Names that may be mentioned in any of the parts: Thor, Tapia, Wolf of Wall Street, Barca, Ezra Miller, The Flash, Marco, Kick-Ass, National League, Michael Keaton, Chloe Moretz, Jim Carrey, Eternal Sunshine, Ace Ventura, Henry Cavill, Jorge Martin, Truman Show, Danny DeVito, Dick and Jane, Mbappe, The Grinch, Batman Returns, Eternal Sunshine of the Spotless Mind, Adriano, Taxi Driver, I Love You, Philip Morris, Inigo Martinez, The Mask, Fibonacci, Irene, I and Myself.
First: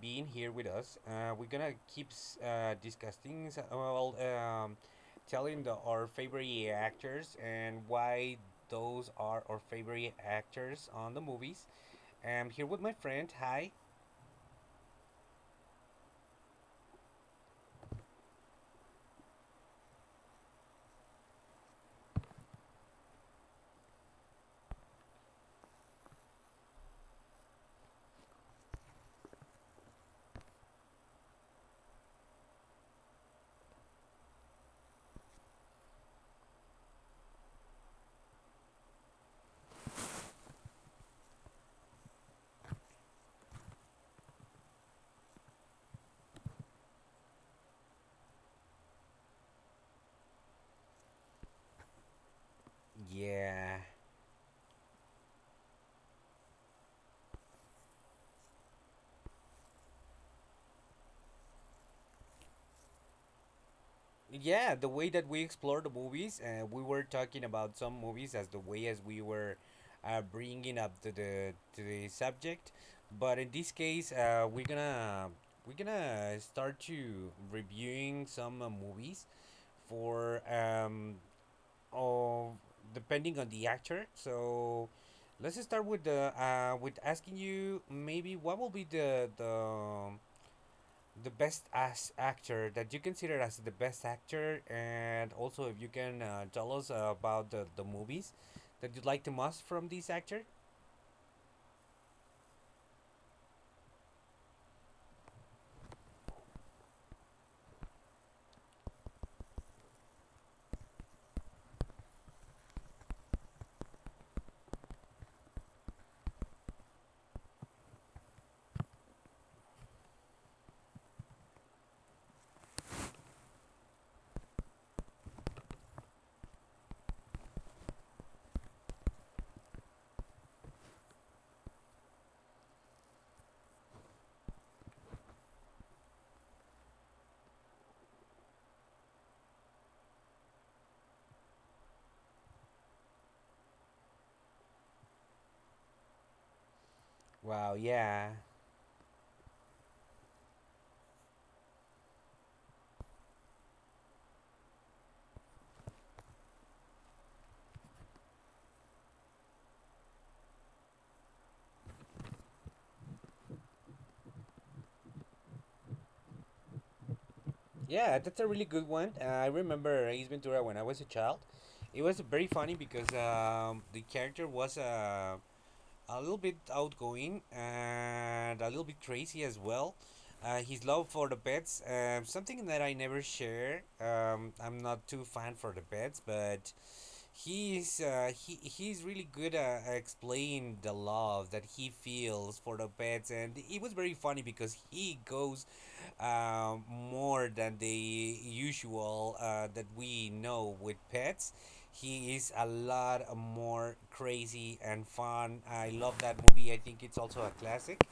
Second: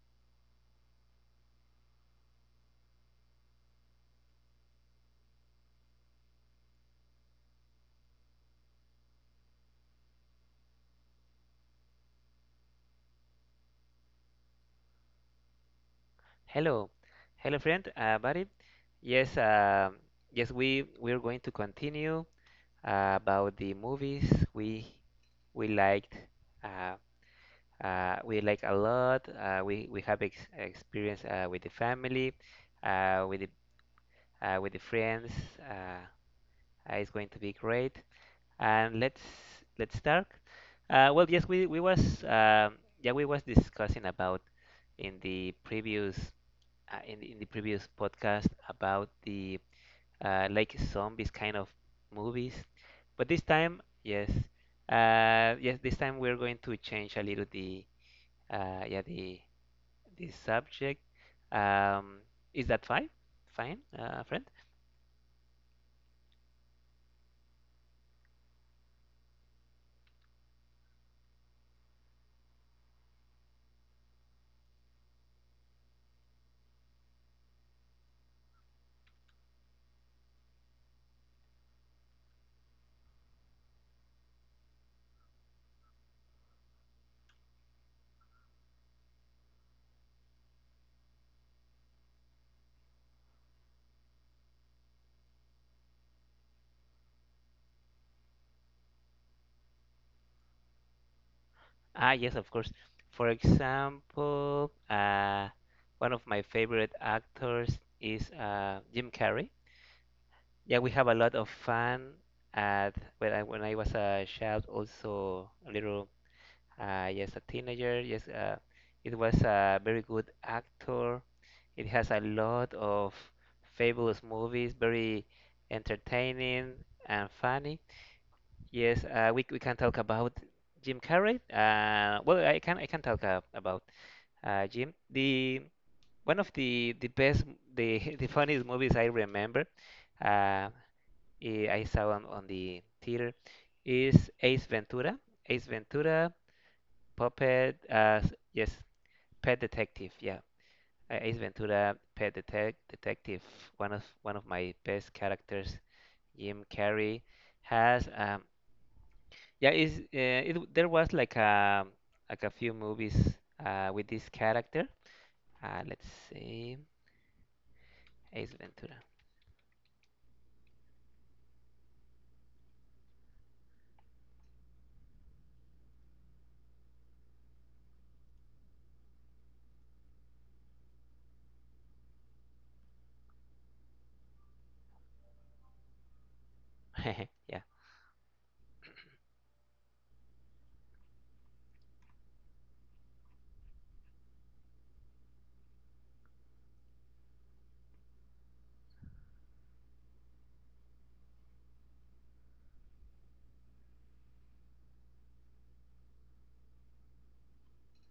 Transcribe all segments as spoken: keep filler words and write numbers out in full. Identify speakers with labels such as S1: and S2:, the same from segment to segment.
S1: being here with us. Uh, we're gonna keep s- uh, discussing, s- uh, well, um, telling the, our favorite actors and why those are our favorite actors on the movies. I'm here with my friend. Hi.
S2: Hello, hello, friend, uh, buddy. Yes, uh, yes, we we're going to continue uh, about the movies we we liked. Uh, uh, we like a lot. Uh, we we have ex experience uh, with the family, uh, with the uh, with the friends. Uh, uh, it's going to be great. And let's let's start. Uh, well, yes, we we was um yeah we was discussing about in the previous uh, in the, in the previous podcast about the uh, like zombies kind of movies. But this
S1: Yeah.
S2: time, yes, uh, yes, this time we're going to change a little the uh, yeah the the subject. Um, is that fine? Fine, uh, friend?
S1: Yeah, the way that we explore the movies, uh, we were talking about some movies as the way as we were uh, bringing up to the to the subject. But in this case uh, we're gonna we're gonna start to reviewing some uh, movies for um of depending on the actor. So let's start with the uh with asking you maybe what will be the the the best as actor that you consider as the best actor, and also if you can uh, tell us about the, the movies that you'd like the most from this actor.
S2: Ah, yes, of course. For example, uh, one of my favorite actors is uh, Jim Carrey. Yeah, we have a lot of fun at when I when I was a child, also a little uh, yes, a teenager. Yes, uh, it was a very good actor. It has a lot of fabulous movies, very entertaining and funny. Yes, uh, we we can talk about Jim Carrey. Uh, well, I can I can talk uh, about uh, Jim. The one of the the best the the funniest movies I remember. Uh, eh, I saw on, on the theater is Ace Ventura. Ace Ventura
S1: Wow,
S2: puppet uh
S1: yeah,
S2: s- yes, Pet Detective. Yeah. A- Ace Ventura Pet Detec Detective. One of one of my best characters, Jim Carrey has um yeah, is uh, it w- there was like a like a few movies uh with this character. Uh let's see.
S1: yeah, that's a
S2: Ace
S1: really good
S2: Ventura.
S1: one. Uh, I remember Ace Ventura when I was a child. It was very funny because um, the character was uh, a little bit outgoing and a little bit crazy as well. Uh, his love for the pets, um, something that I never share. Um, I'm not too fan for the pets, but
S2: Yeah.
S1: He's uh, he he's really good at explaining the love that he feels for the pets, and it was very funny because he goes um, more than the usual uh, that we know with pets. He is a lot more crazy and fun. I love that movie. I think it's also a classic.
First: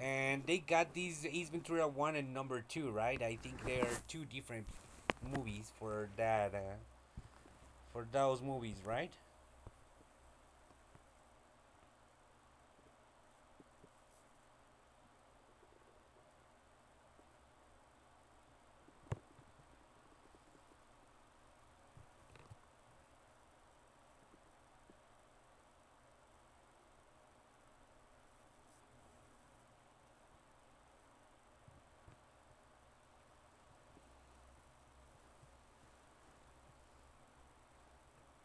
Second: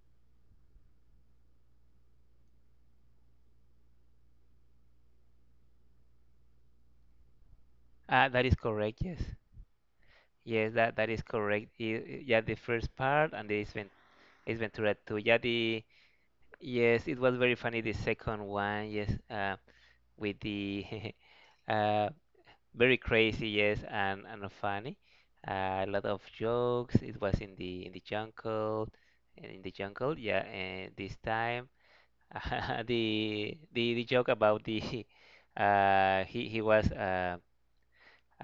S1: And they got these Ace Ventura one and number two, right? I think they are two different movies for that uh, for
S2: Uh
S1: those
S2: that is
S1: movies,
S2: correct.
S1: right?
S2: Yes. Yes, that that is correct. I- Yeah, the first part and the Ace Ace Ventura two. Yeah, the yes, it was very funny the second one. Yes, uh, with the uh, very crazy. Yes, and and funny. Uh, a lot of jokes. It was in the in the jungle, in the jungle. Yeah, and this time the the the joke about the uh, he he was uh,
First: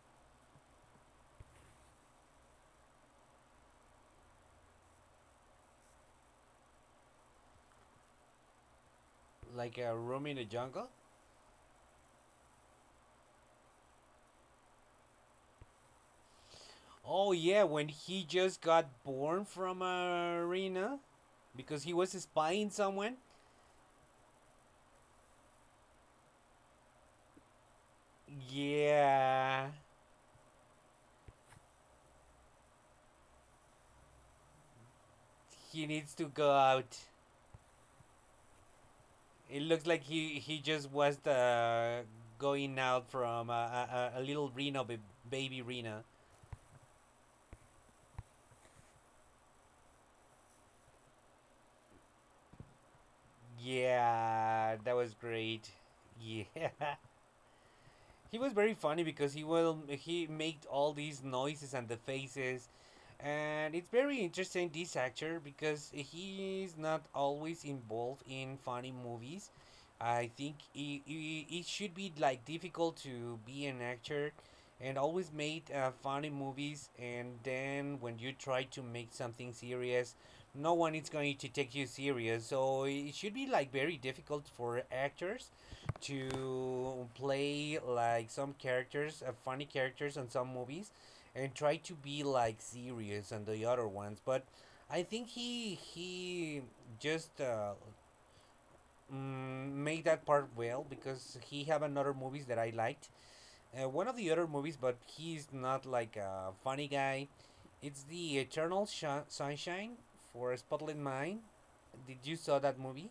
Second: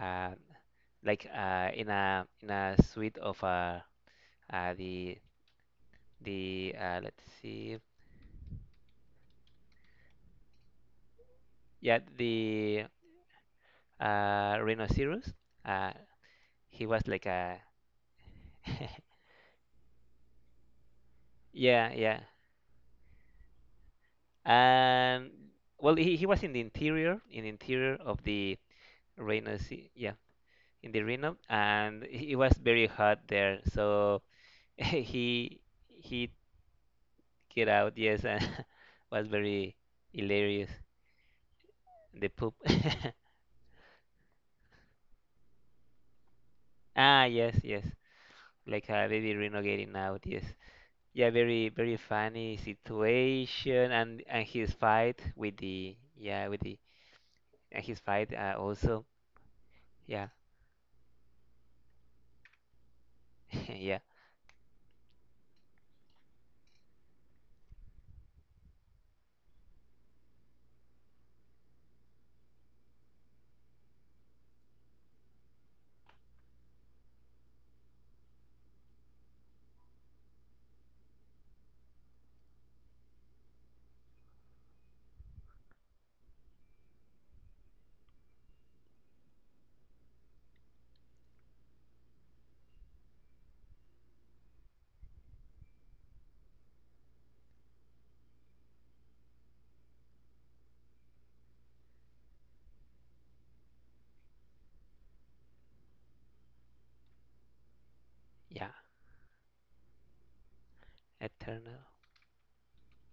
S2: uh, like uh, in a in a suite of uh, uh the the uh, let's see.
S1: Like a room in the jungle?
S2: Yeah, the uh, rhinoceros. Uh, he was like
S1: Oh
S2: a
S1: yeah, when he just got born from a arena because
S2: yeah,
S1: he was
S2: yeah.
S1: spying someone.
S2: And well, he, he was in the interior, in the interior of the
S1: Yeah,
S2: rhinoceros. Yeah, in the rhino, and it was very hot there. So he
S1: he needs to
S2: he
S1: go out.
S2: get out, yes, and was
S1: It
S2: very
S1: looks like he he
S2: hilarious.
S1: just was the
S2: The poop.
S1: going out from a, a, a little Reno ba- baby Rena.
S2: ah, yes, yes, like a baby rhino getting out. Yes. Yeah, very very funny situation and and his
S1: Yeah, that was
S2: fight with
S1: great.
S2: the
S1: Yeah,
S2: yeah with the and his fight
S1: he was
S2: uh,
S1: very funny
S2: also
S1: because he will he
S2: yeah
S1: made all these noises and the faces, and it's
S2: yeah
S1: very interesting this actor because he's not always involved in funny movies. I think it, it, it should be like difficult to be an actor and always made uh, funny movies, and then when you try to make something serious, no one is going to take you serious, so it should be like very difficult for actors to play like some characters, uh, funny characters on some movies, and try to be like serious and the other ones. But I think he he just uh, mm, made that part well, because he have another movies that I liked. Uh, one of the other movies, but he's not like a funny guy, it's the
S2: yeah
S1: eternal Shi- sunshine for a spotless mind.
S2: Eternal.
S1: Did you saw that movie?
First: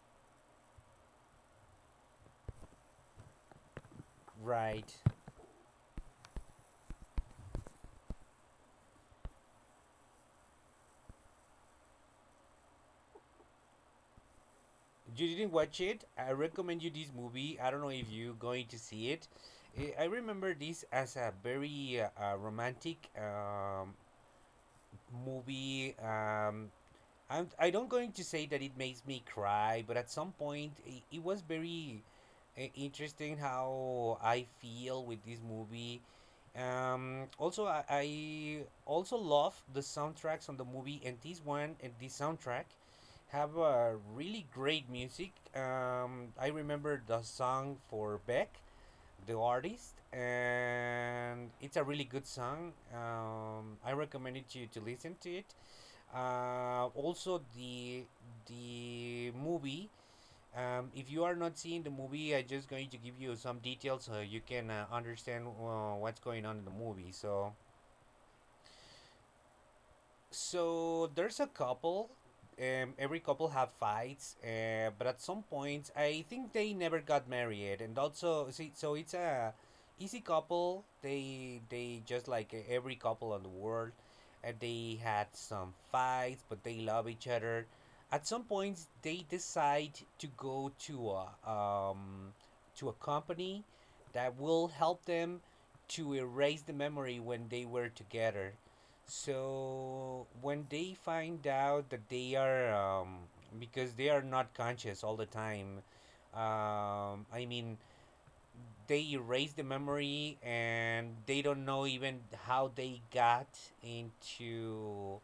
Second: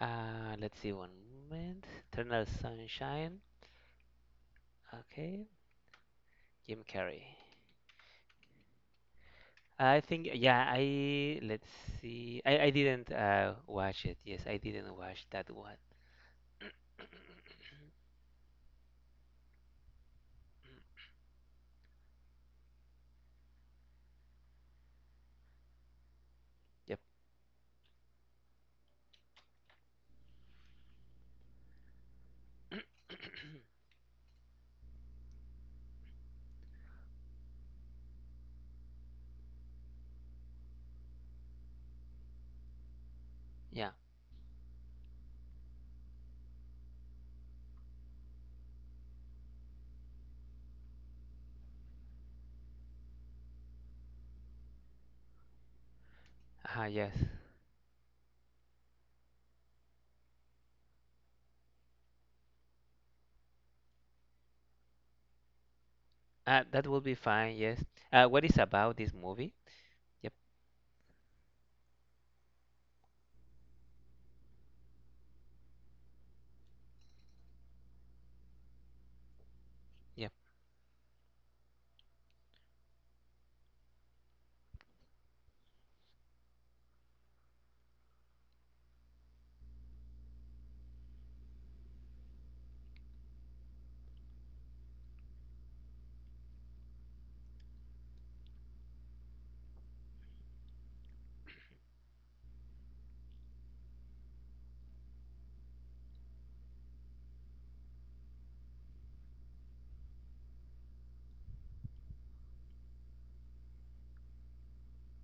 S2: Uh, let's see one moment. Eternal Sunshine.
S1: Right,
S2: Okay, Jim Carrey. I think yeah I let's see I I didn't uh watch it. Yes, I didn't watch
S1: you
S2: that
S1: didn't
S2: one.
S1: watch it, I recommend you this movie. I don't know if you're going to see it. Eh, I remember this as a very uh, uh, romantic um, movie. um,
S2: Yep.
S1: I'm, I don't going to say that it makes me cry, but at some point it, it was very uh, interesting how I feel with this movie. Um, also, I, I also love the soundtracks on the movie, and this one and this soundtrack have
S2: Yeah.
S1: a really great music. Um, I remember the song for Beck, the artist, and it's a really good song. Um, I recommended you to listen to it.
S2: Uh,
S1: Uh,
S2: yes.
S1: also, the the movie. Um, if you are not seeing the movie, I'm just going to give you some details so you can uh, understand uh, what's going on
S2: Uh,
S1: in the
S2: that will
S1: movie.
S2: be
S1: So,
S2: fine. Yes. Uh, what is about this movie? Yep.
S1: So there's a couple. Um, every couple have fights, uh, but at some point, I think they never got married, and also see, so it's a easy
S2: Yep.
S1: couple. They they just like every couple in the world, and they had some fights, but they love each other. At some point, they decide to go to a um, to a company that will help them to erase the memory when they were together. So when they find out that they are, um, because they are not conscious all the time, um, I mean, they erase the memory and they don't know even how they got into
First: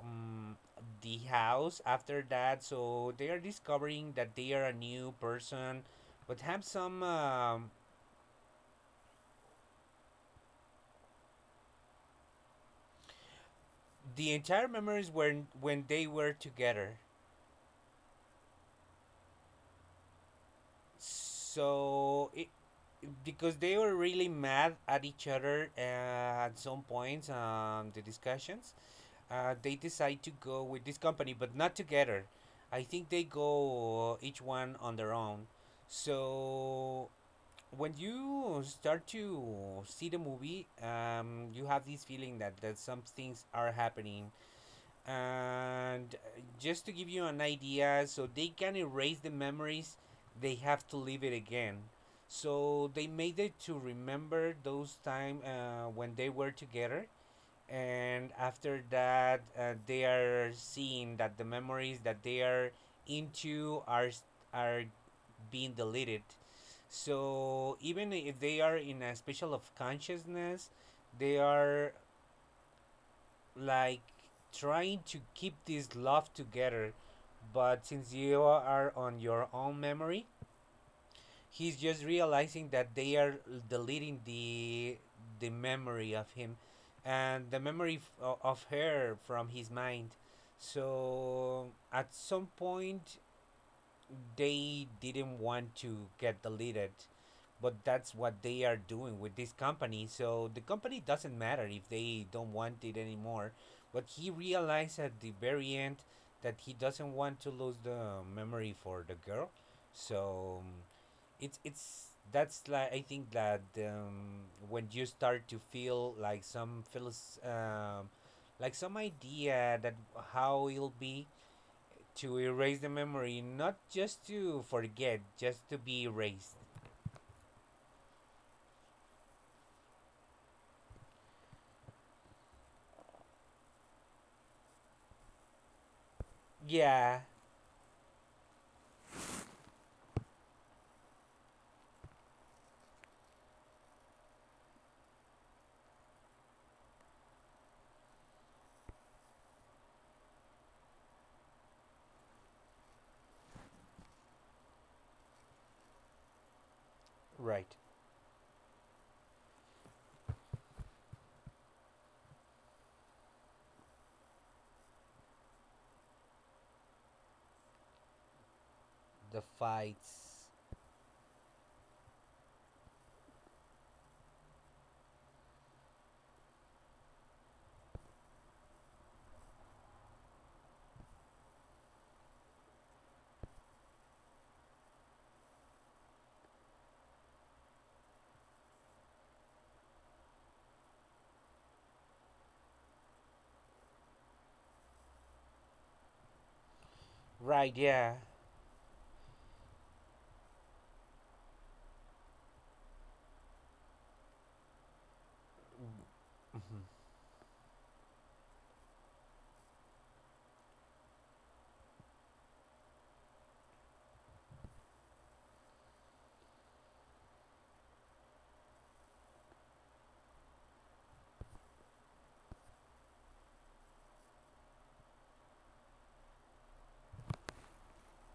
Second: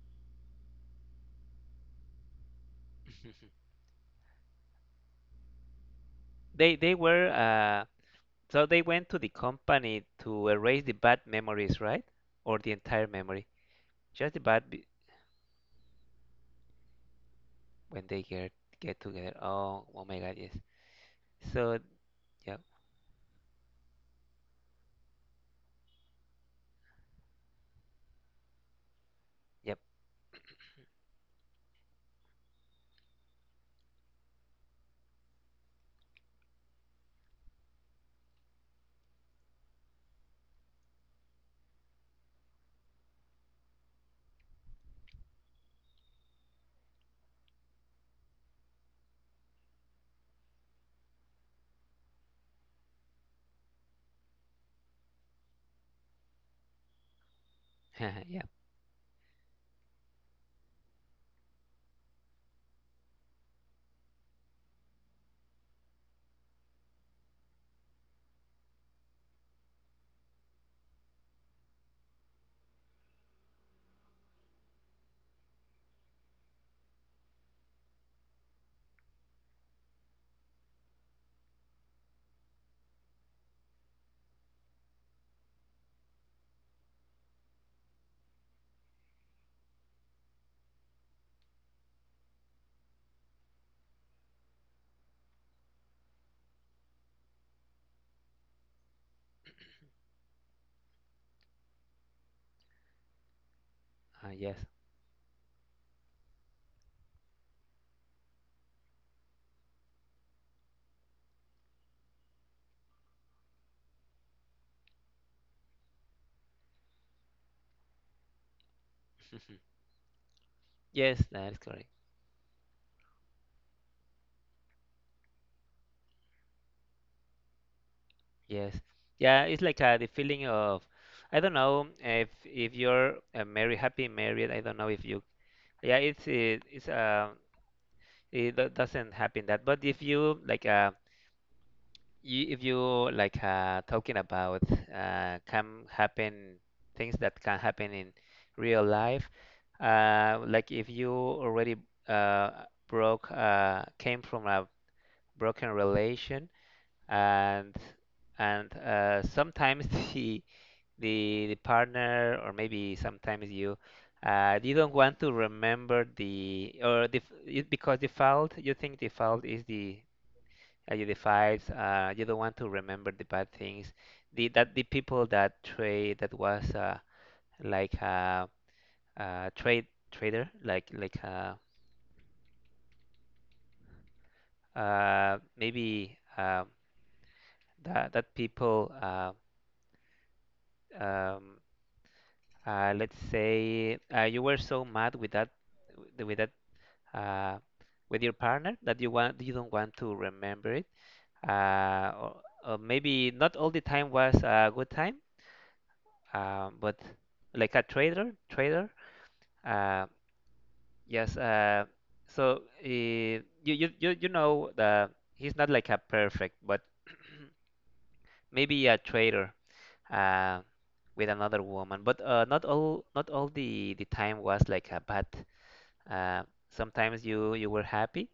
S1: um, the house after that. So they are discovering that they are a new person, but have
S2: They they
S1: some
S2: were
S1: um,
S2: uh so they went to the company to erase the bad memories, right? Or the entire memory.
S1: the
S2: Just the
S1: entire
S2: bad be-
S1: memories when when they were together.
S2: when they get get together. Oh, oh my God, yes. So,
S1: So it,
S2: yep,
S1: because they were really mad at each other, uh, at some points, um, the discussions, uh, they
S2: yep,
S1: decide to go with this company but not together. I think they go each one on their own, so when you start to see the movie um, you have this feeling that, that some things are happening, and uh, just to give you an idea, so they can erase the memories they have to live it again. So they made it to remember those time uh, when they were together, and
S2: yep,
S1: after that uh, they are seeing that the memories that they are into are are being deleted, so even if they are in a special of consciousness they are like trying to keep this love together, but since you are on your own memory he's just realizing that they are deleting the the memory of him and the memory f- o- of her from his mind, so at some point they didn't want to get deleted, but that's what they are doing with this company, so the company doesn't matter if they don't want it anymore. But
S2: uh,
S1: he
S2: yes,
S1: realized at the very end that he doesn't want to lose the memory for the girl. So um, it's it's that's like I think that um, when you start to feel like some feels, um, like some idea that how it'll
S2: yes,
S1: be
S2: that is correct.
S1: to erase the memory, not just to forget, just to be erased.
S2: Yes, yeah, it's like uh, the feeling of I don't know if if you're uh, married, happy married. I don't know if you. Yeah, it's it, it's
S1: Yeah,
S2: uh it do- doesn't happen that, but if you like uh you, if you like uh, talking about uh, can happen things that can happen in real life, uh, like if you already uh, broke uh, came from a broken relation
S1: right.
S2: and and uh, sometimes the, the the partner or maybe sometimes you uh, you don't want to remember the or the f- it- because default you think
S1: The
S2: default is the
S1: fights.
S2: uh, you divide, uh, you don't want to remember the bad things. The that the people that trade that was uh, like a, a trade trader, like like uh, uh, maybe um that that people uh, um, uh, let's say uh, you were so mad with that with that uh,
S1: Right, yeah.
S2: with your partner that you want you don't want to remember it. Uh, or, or maybe not all the time was a good time um,
S1: Mhm,
S2: but like a trader, trader. Uh, yes. Uh, so uh, you you you you know the he's not like a perfect, but maybe a trader uh, with another woman. But uh, not all not all the the time was like a bad. Uh, sometimes you you were happy.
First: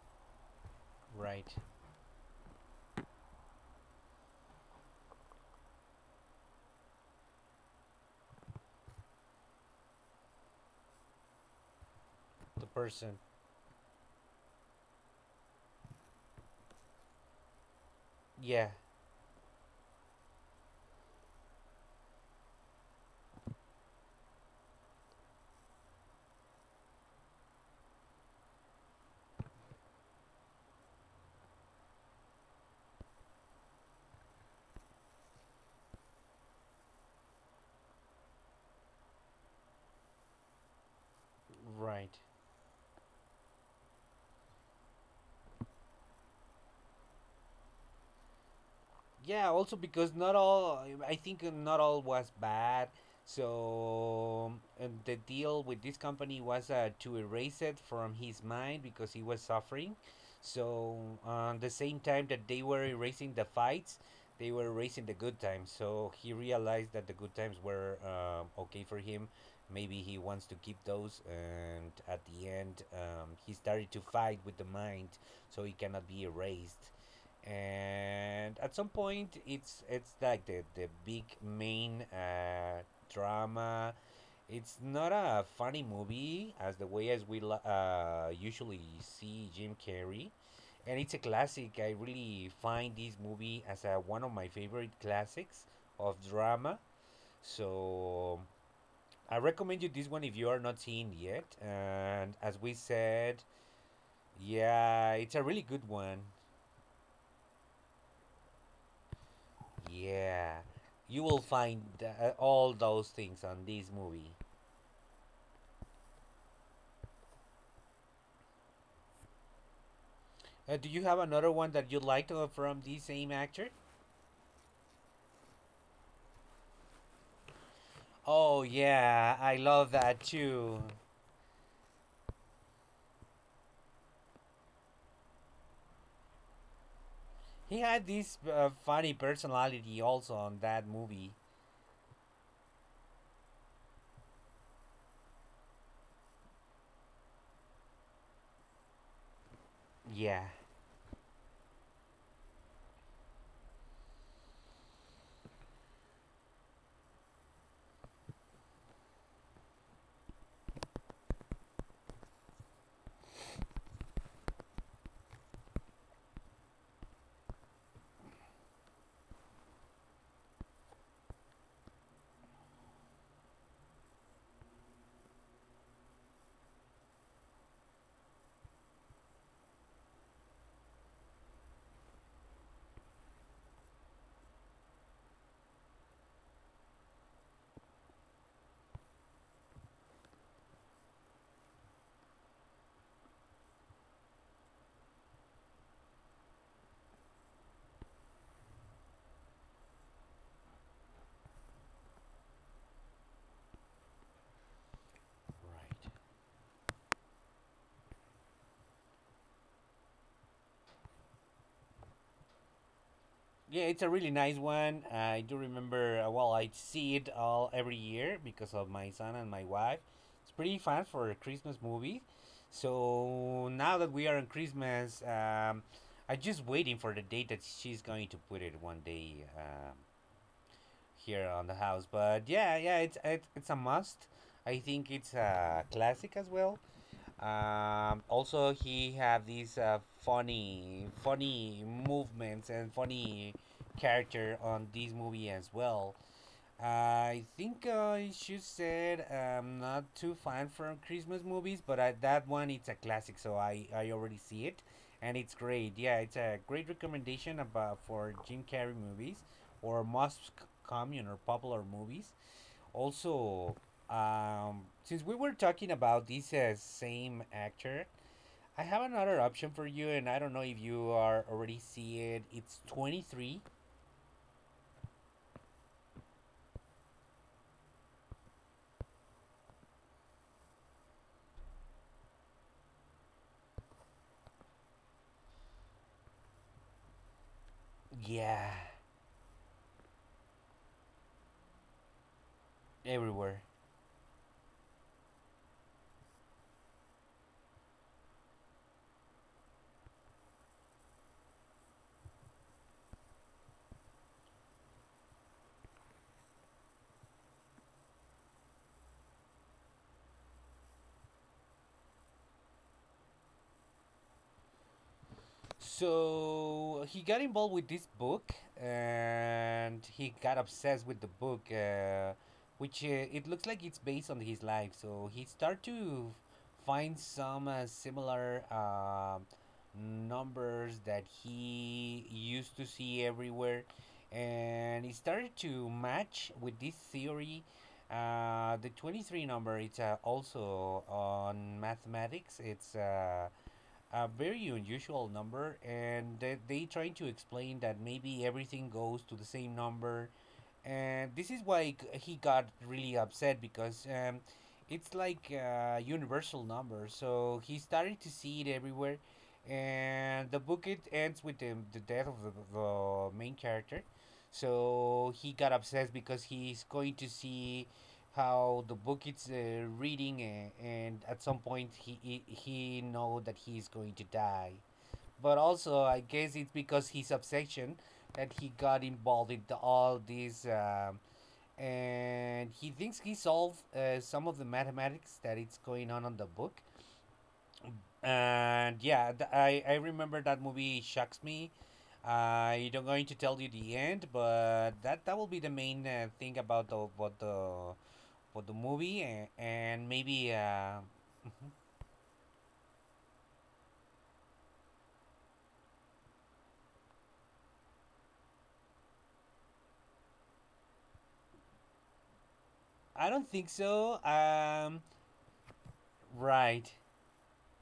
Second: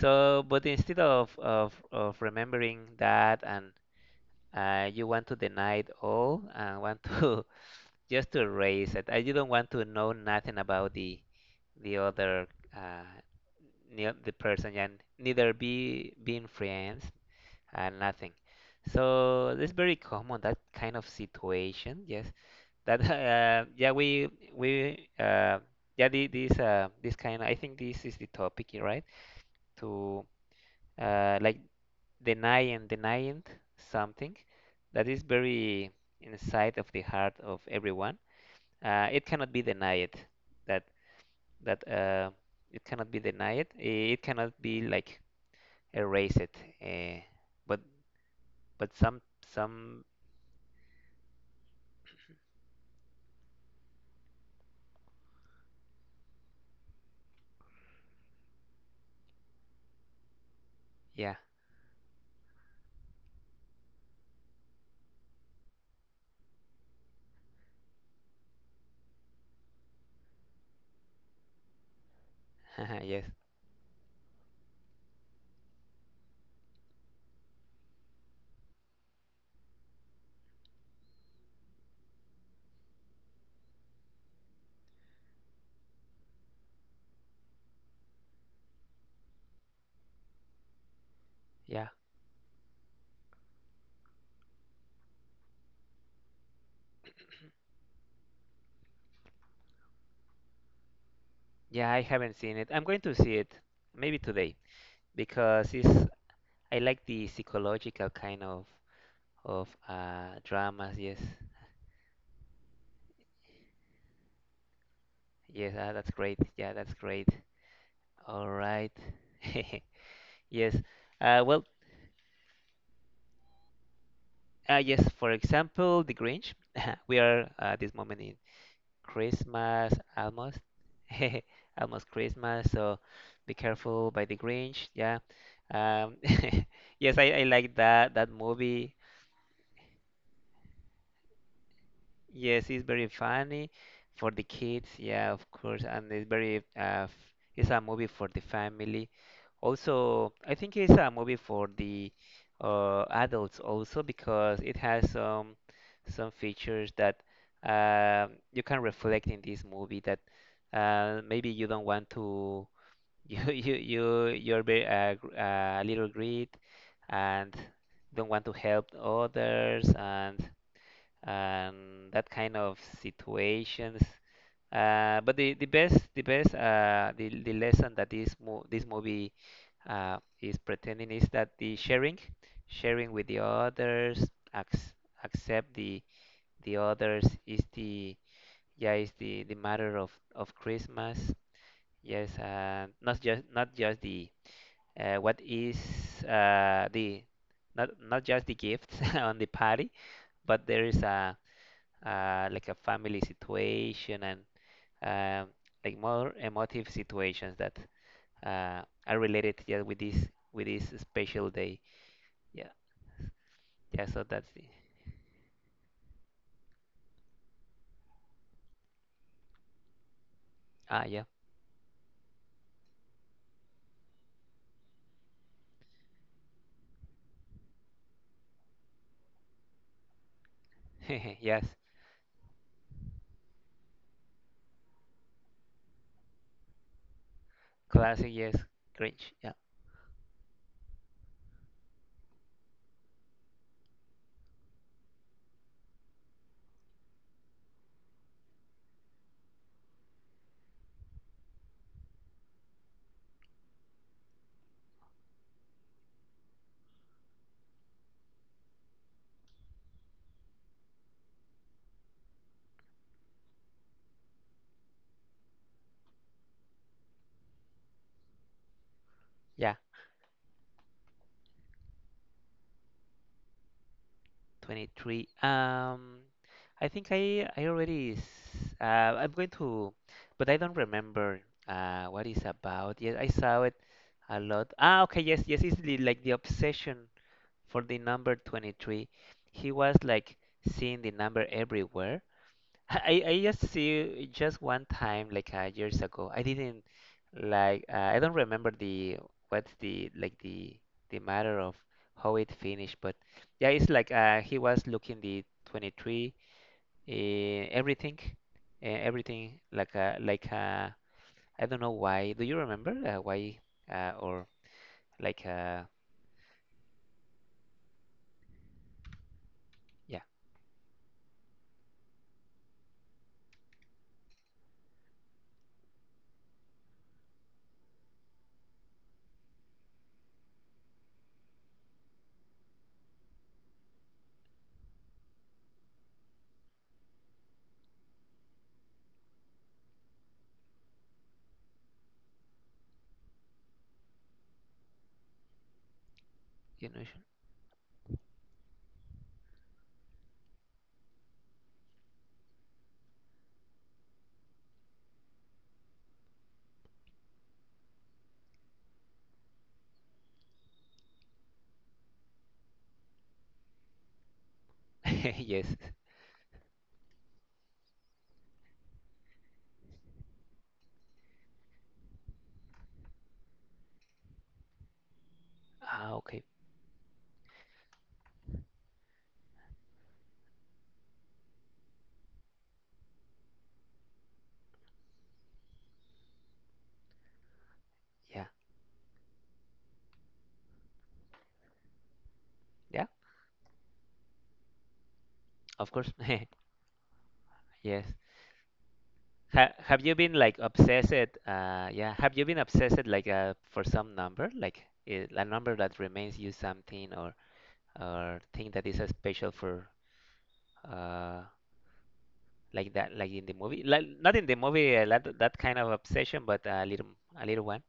S2: So, but instead of
S1: right.
S2: of of remembering that and uh, you want to deny it all and want to just to erase it. I you don't want to know nothing about the the other
S1: The
S2: uh,
S1: person.
S2: ne the person, and neither be being friends and nothing.
S1: Yeah,
S2: So it's very common that kind of situation. Yes, that uh, yeah we we uh, yeah the, this uh, this kind. I think this is the topic, you're right? To uh, like denying denying something that is very inside of the heart of everyone uh, it cannot be denied that that
S1: right.
S2: uh, it cannot be denied it cannot be like erased uh, but but some
S1: Yeah, also
S2: some
S1: because not all, I think not all was bad. So, and the deal with this company was uh, to erase it from his mind because he was suffering, so
S2: yeah
S1: on the same time that they were erasing the fights they were erasing the good times, so he realized that the good times were um, okay for him. Maybe he wants to keep those, and at the end
S2: yes
S1: um, he started to fight with the mind, so he cannot be erased. And at some point it's it's like the the big main uh, drama. It's not a funny movie as the way as we lo- uh, usually see Jim Carrey, and it's a classic.
S2: yeah
S1: I really find this movie as a, one of my favorite classics of drama. So I recommend you this one if you are not seeing yet.
S2: yeah I
S1: And
S2: haven't seen
S1: as
S2: it
S1: we
S2: I'm going to see
S1: said,
S2: it maybe today
S1: yeah, it's a really
S2: because
S1: good
S2: it's
S1: one.
S2: I like the psychological kind of of uh,
S1: Yeah,
S2: dramas yes
S1: you will find uh, all those things on this movie.
S2: yes ah, that's great yeah that's great all right yes
S1: Uh, do you have
S2: uh,
S1: another
S2: well
S1: one that you liked uh, from the same actor?
S2: Uh, yes, for example, The Grinch. We are at this moment in
S1: Oh yeah, I love
S2: Christmas
S1: that
S2: almost,
S1: too.
S2: almost Christmas. So be careful by The Grinch. Yeah. Um, yes, I, I like
S1: He had
S2: that that
S1: this uh,
S2: movie.
S1: funny personality also on that movie.
S2: Yes, it's very funny for the kids, yeah, of course, and it's very uh, f- it's a movie for the family. Also,
S1: Yeah.
S2: I think it's a movie for the uh, adults also because it has some some features that uh, you can reflect in this movie that uh, maybe you don't want to you you you you're very uh, gr- uh, a little greed and don't want to help others and and that kind of situations. Uh, but the, the best the best uh, the, the lesson that this mo this movie uh, is pretending is that the sharing sharing with the others ac accept the the others is the yeah is the, the matter of, of Christmas yes uh, not just not just the uh, what is uh, the not not just the gifts on the party but there is a uh, like a family situation and um, like
S1: Right.
S2: more emotive situations that uh, are related yeah with this with this special day yeah
S1: Yeah, it's
S2: yeah
S1: a
S2: so
S1: really
S2: that's
S1: nice
S2: the
S1: one. I do remember. uh, Well, I see it all every year because of my son and my wife. It's pretty
S2: ah
S1: fun
S2: yeah
S1: for a Christmas movie. So now that we are on Christmas, um, I'm just waiting for the date that she's going to put it one day um, here
S2: yes
S1: on the house. But yeah, yeah, it's it's, it's a must. I think it's a classic as well. Um,
S2: classic yes
S1: also, he
S2: cringe
S1: have
S2: yeah
S1: these uh, funny, funny movements and funny character on this movie as well. I think I should said I'm not too fan from Christmas movies, but I, that one it's a classic, so I, I already see it, and it's great. Yeah, it's a great recommendation about for Jim Carrey movies or most c- common or popular movies. Also, um, since we were talking about this uh, same actor, I have another
S2: yeah
S1: option for you, and I don't know if you are already see it. It's twenty-three.
S2: twenty three um I think I I already s- uh, I'm going to but I don't remember uh what it's about yes I saw it a lot ah okay yes yes it's the, like the obsession for the number
S1: Yeah,
S2: twenty three, he was like seeing the number everywhere. I, I just
S1: everywhere.
S2: see just one time like uh, years ago. I didn't like uh, I don't remember the what's the like the the matter of how it finished, but yeah, it's like uh, he was looking the twenty three uh, everything uh, everything like uh, like uh, I don't know why. Do you remember uh, why uh, or like uh,
S1: So he got involved with this book, and
S2: yeah,
S1: he got obsessed with the book, uh, which uh, it looks like it's based on his life. So he started to find some uh, similar um numbers that he used to see everywhere, and he started to match with this theory. Uh, the twenty-three number it's uh, also on mathematics it's uh, a very unusual number, and they,
S2: you
S1: they
S2: know.
S1: trying to explain that maybe everything goes to the same number. And this is why g- he got really upset because um, it's like a universal number, so he started to see it everywhere. And the book it ends with the, the death of the, the main character, so he
S2: Yes.
S1: got upset because he's going to see how the book it's uh, reading, and, and at some point he, he he know that he's going to die. But also,
S2: Ah,
S1: I
S2: okay.
S1: guess it's because his obsession that he got involved in the- all these, um, and he thinks he solved uh, some of the mathematics that it's going on on the book.
S2: Yeah,
S1: And yeah, th- I I remember that movie shocks me. I
S2: yeah,
S1: don't going to tell you the end, but that that will be the
S2: of course.
S1: main uh, thing about the about the
S2: Yes.
S1: about the movie, and,
S2: Ha have
S1: and
S2: you been like
S1: maybe uh,
S2: obsessed? Uh, yeah, have you been obsessed like uh, for some number, like i- a number that remains you something or or thing that is uh, special for uh like that, like
S1: I
S2: in the
S1: don't think
S2: movie, like
S1: so.
S2: not in the movie, uh,
S1: Um,
S2: that that kind of obsession, but a
S1: right.
S2: little a little one.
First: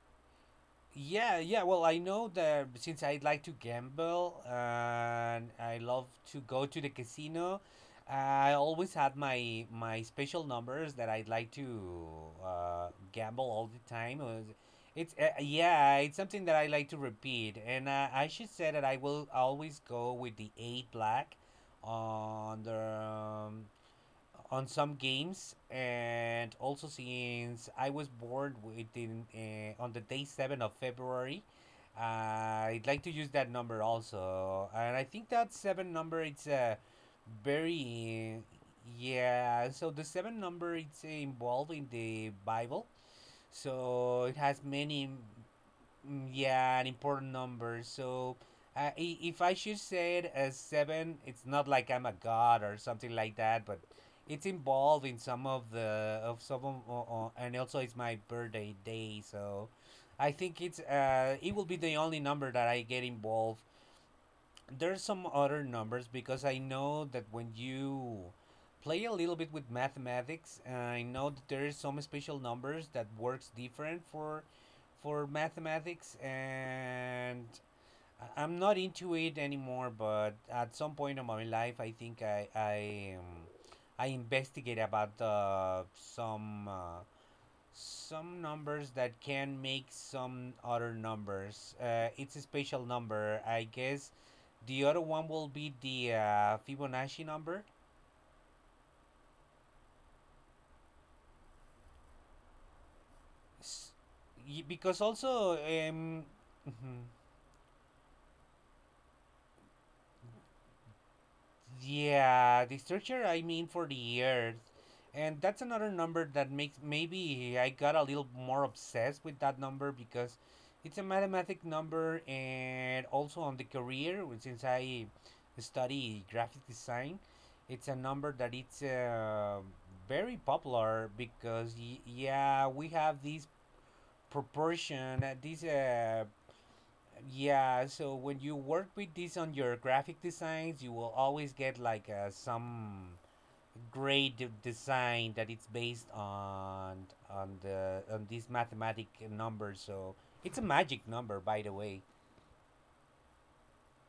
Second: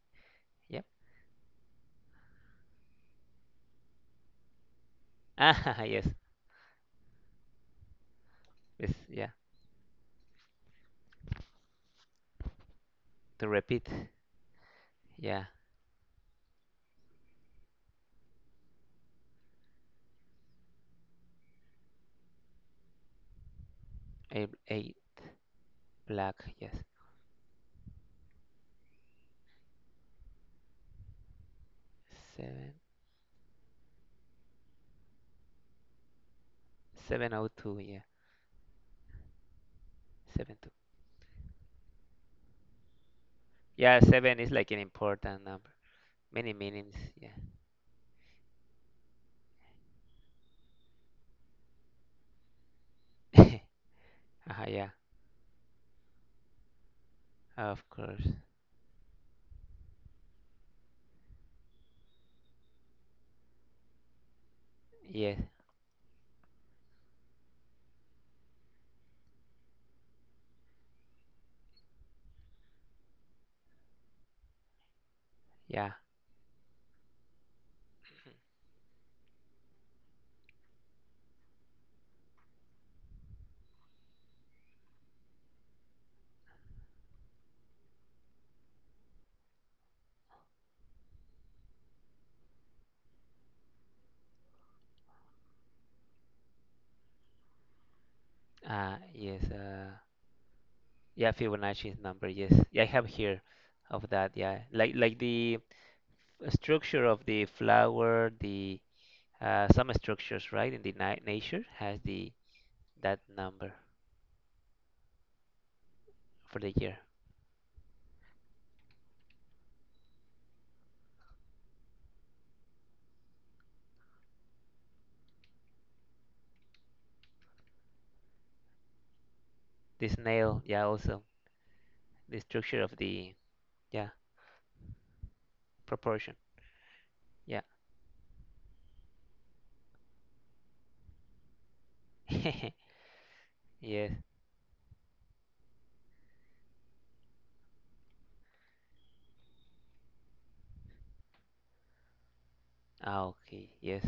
S2: Yep.
S1: Yeah, yeah. Well, I know that since I like to gamble and I
S2: Ah,
S1: love
S2: yes,
S1: to go to the casino, I
S2: yes,
S1: always had
S2: yeah.
S1: my my special numbers that I'd like to uh, gamble
S2: To
S1: all the
S2: repeat,
S1: time. Uh, It's uh,
S2: yeah,
S1: yeah, it's something that I like to repeat, and uh, I should say that I will always go with the eight black on the um,
S2: a
S1: on
S2: a
S1: some games.
S2: black,
S1: And
S2: yes,
S1: also, since I was born within uh, on the day seven of February,
S2: seven
S1: I'd like to use that number also. And I think that seven number it's a
S2: seven oh two, yeah,
S1: very yeah. So the seven
S2: seven two.
S1: number it's involved in the Bible,
S2: Yeah,
S1: so it
S2: seven is
S1: has
S2: like an
S1: many
S2: important number.
S1: mm.
S2: Many
S1: Yeah, an
S2: meanings,
S1: important
S2: yeah.
S1: number. So, uh, i- if I should say it as seven, it's not like I'm a god or something like that, but it's
S2: uh yeah,
S1: involved in some of the of some of, uh, uh, and also
S2: of
S1: it's my
S2: course.
S1: birthday day. So I think it's uh it will be the only number that I get involved. There's some
S2: Yes,
S1: other numbers because I know that when you play a little bit with mathematics, I know that there is some special numbers that works different for for
S2: yeah.
S1: mathematics. And I- I'm not into it anymore. But at some point in my life, I think I I um, I investigate about uh, some. Uh, some numbers that can make some other numbers. Uh, it's a special number, I guess. The other one will be the uh, Fibonacci number,
S2: Uh yes, uh yeah, Fibonacci's number, yes. Yeah, I have here
S1: S-
S2: of that, yeah.
S1: y-
S2: Like
S1: because
S2: like
S1: also
S2: the
S1: um, mhm.
S2: structure of the flower, the uh some structures, right, in the ni nature has the
S1: Yeah, the
S2: that
S1: structure I mean
S2: number
S1: for the Earth. And that's another number that
S2: for the
S1: makes
S2: year.
S1: maybe I got a little more obsessed with that number because it's a mathematic number, and also on the career which since I study graphic design, it's a number that it's uh,
S2: The
S1: very
S2: snail, yeah,
S1: popular
S2: also
S1: because y-
S2: the
S1: yeah,
S2: structure
S1: we
S2: of
S1: have
S2: the
S1: this
S2: yeah,
S1: proportion, uh, this uh,
S2: proportion. Yeah.
S1: yeah. So when you work with this on your graphic designs, you will always get like uh, some
S2: Yes.
S1: great de- design that it's based on on the on these mathematic numbers. So it's a magic number, by the way.
S2: Ah, okay. Yes.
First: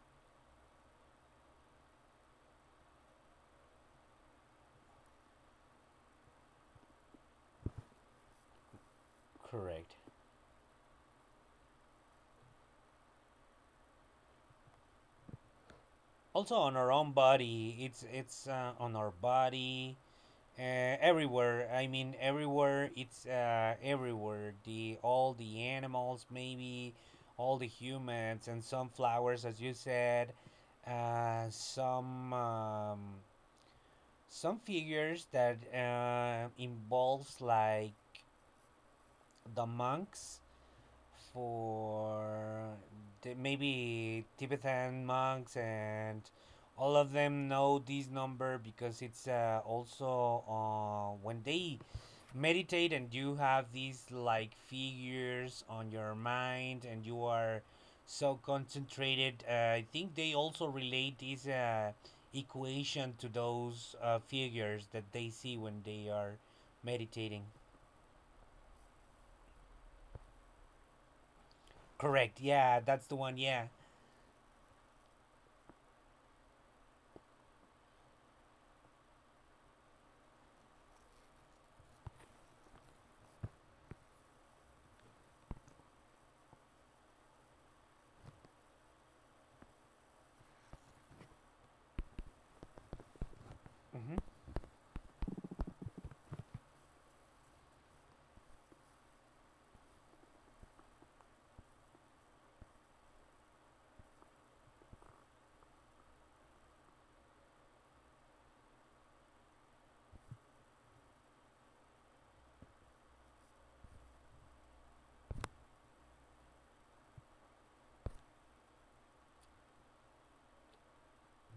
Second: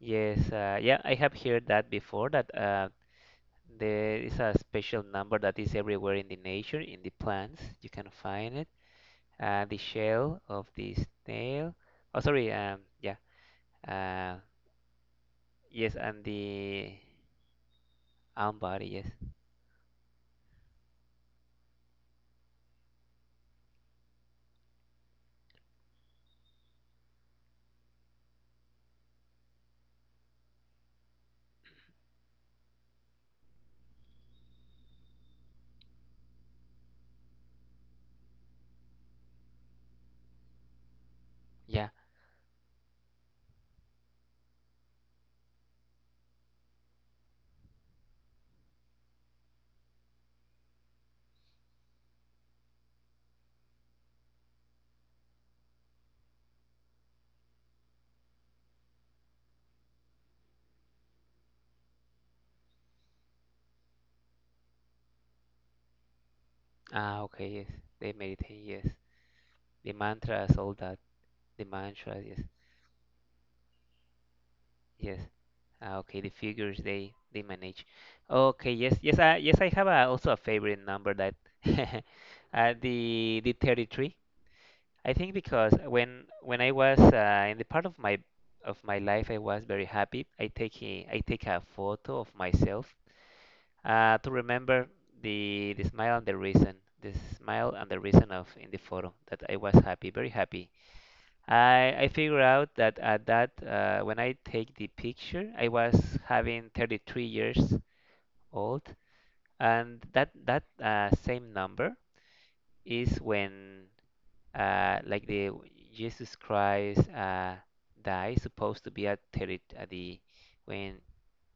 S2: Yes, uh, yeah, I have heard that before that uh, there is a special number that is everywhere in the nature, in the plants. You can find it. Uh, the
S1: Correct.
S2: shell of the snail. Oh, sorry. Um, yeah. Uh, yes, and
S1: Also on
S2: the
S1: our own body, it's it's
S2: arm
S1: uh,
S2: body.
S1: on
S2: Yes.
S1: our body. Uh, everywhere. I mean, everywhere. It's uh, everywhere. The all the animals, maybe all the humans, and some flowers, as you said. Uh, some um, some figures that uh, involves like the monks
S2: Yeah.
S1: for the, maybe Tibetan monks, and all of them know this number because it's uh, also uh, when they meditate, and you have these like figures on your mind and you are so concentrated uh, I think they also relate this uh, equation to those uh, figures that they see when they are
S2: Ah,
S1: meditating
S2: okay. Yes. They meditate. Yes. The mantras, all that. The mantras. Yes.
S1: correct. Yeah, that's the one. Yeah.
S2: Yes. Ah, okay. The figures they they manage. Okay. Yes. Yes. Uh, yes. I have a, also a favorite number that. uh, the the thirty three. I think because when when I was uh, in the part of my of my life I was very happy. I take a, I take a photo of myself
S1: Mm-hmm.
S2: uh, to remember the the smile and the reason, the smile and the reason of in the photo that I was happy, very happy. I I figure out that at that uh, when I take the picture I was having thirty-three years old, and that that uh, same number is when uh, like the Jesus Christ uh, died, supposed to be at thirty, at the when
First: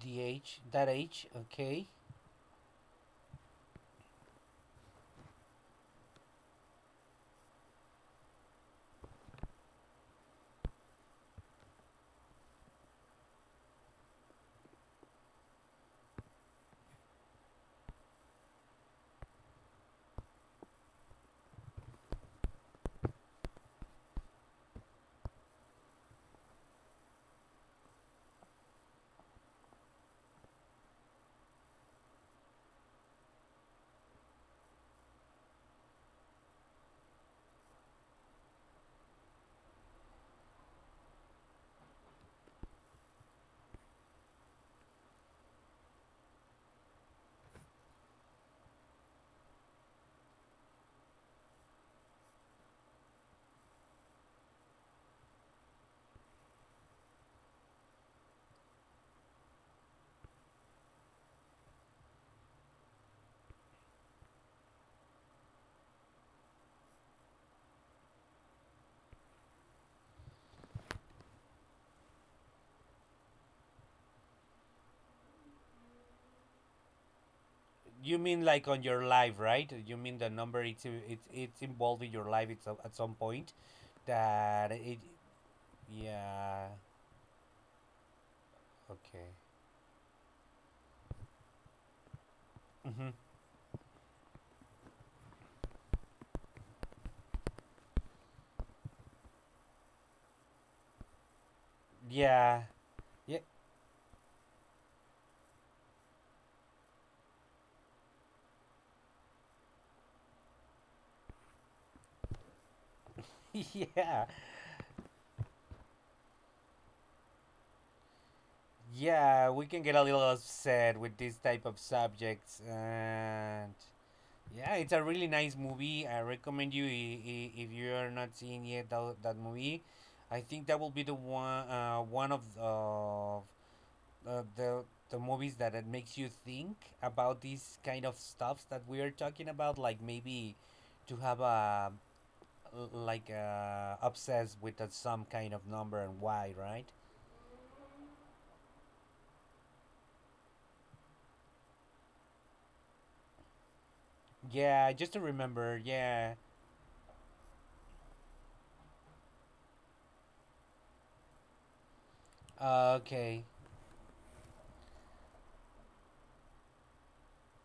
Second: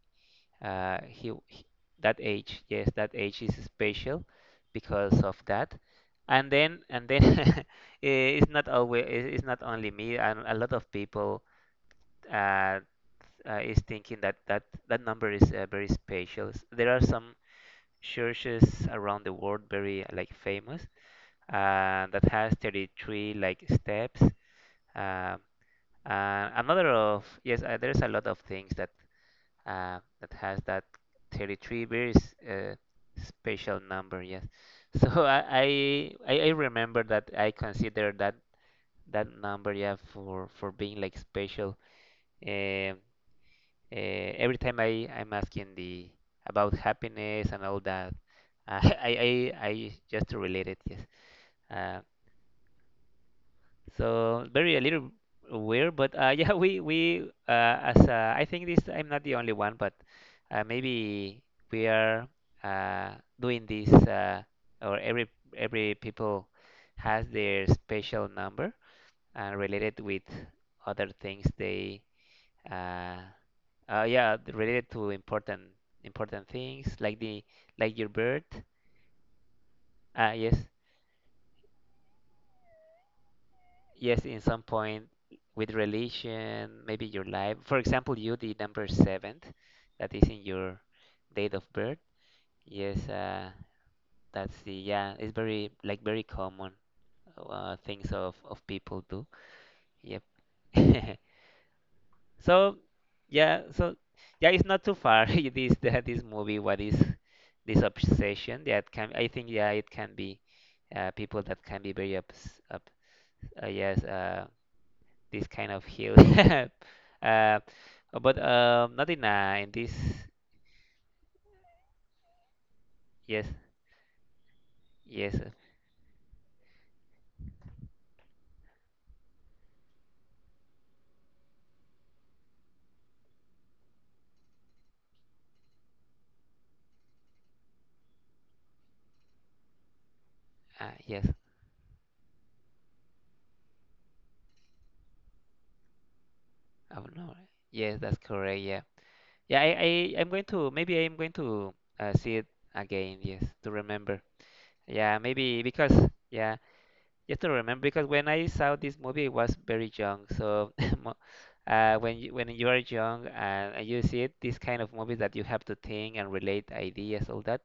S1: The age, that
S2: uh,
S1: age,
S2: he, he-
S1: okay.
S2: that age. Yes, that age is special because of that. And then and then eh, it's not always it- it's not only me. And a lot of people uh, uh, is thinking that that that number is uh, very special. S- There are some churches around the world very like famous uh, that has thirty-three like steps. Um, Uh, another of yes, uh, there's a lot of things that uh, that has that thirty-three very s- uh, special number. Yes, so I, I I remember that I consider that that number, yeah, for for being like special. Um uh, every time I I'm asking the about happiness and all that, I I I, I just relate it. Yes, uh, so very a little weird, but uh, yeah, we we uh, as uh, I think this I'm not the only one, but uh, maybe we are uh, doing this, uh, or every every people has their special number uh, related with other things they uh, uh, yeah, related to important important things like the like your
S1: You mean
S2: birth.
S1: like on your life, right? You mean the
S2: Uh, yes.
S1: number it's it's it's involved in your life, it's a- at some point
S2: Yes, in some
S1: that it
S2: point with
S1: yeah,
S2: religion, maybe your life. For example, you the number
S1: okay.
S2: seventh, that is in your date of birth. Yes,
S1: Hmm.
S2: uh, that's the yeah. It's very like very common uh, things of of people do. Yep.
S1: Yeah.
S2: So
S1: Yeah.
S2: yeah, so yeah, it's not too far. This this movie, what is this obsession? Yeah, can. I think yeah, it can be uh, people that can be very obs, ob, uh, yes,
S1: yeah.
S2: uh, this kind of hill. uh, but um, not in
S1: Yeah.
S2: uh,
S1: We
S2: in
S1: can
S2: this.
S1: get a little upset with this type of subjects.
S2: Yes,
S1: And yeah, it's a really
S2: yes,
S1: nice movie. I recommend you i- i- if you are not seeing yet that, that movie. I think that will be the one uh, one of of uh, the the movies that it makes you think about these kind of stuffs that we are talking about. Like maybe
S2: uh,
S1: to
S2: yes.
S1: have a like uh, obsessed with uh, some kind of number and why, right?
S2: Oh no, yes, that's correct. Yeah, yeah. I, I I'm going to maybe I'm going to uh, see it again. Yes, to remember.
S1: Yeah, just
S2: Yeah,
S1: to
S2: maybe
S1: remember.
S2: because
S1: Yeah.
S2: yeah, just to remember because when I saw this movie, I was very young. So mo- uh, when you, when you are
S1: Uh,
S2: young
S1: okay.
S2: and, and you see it, this kind of movies that you have to think and relate ideas, all that.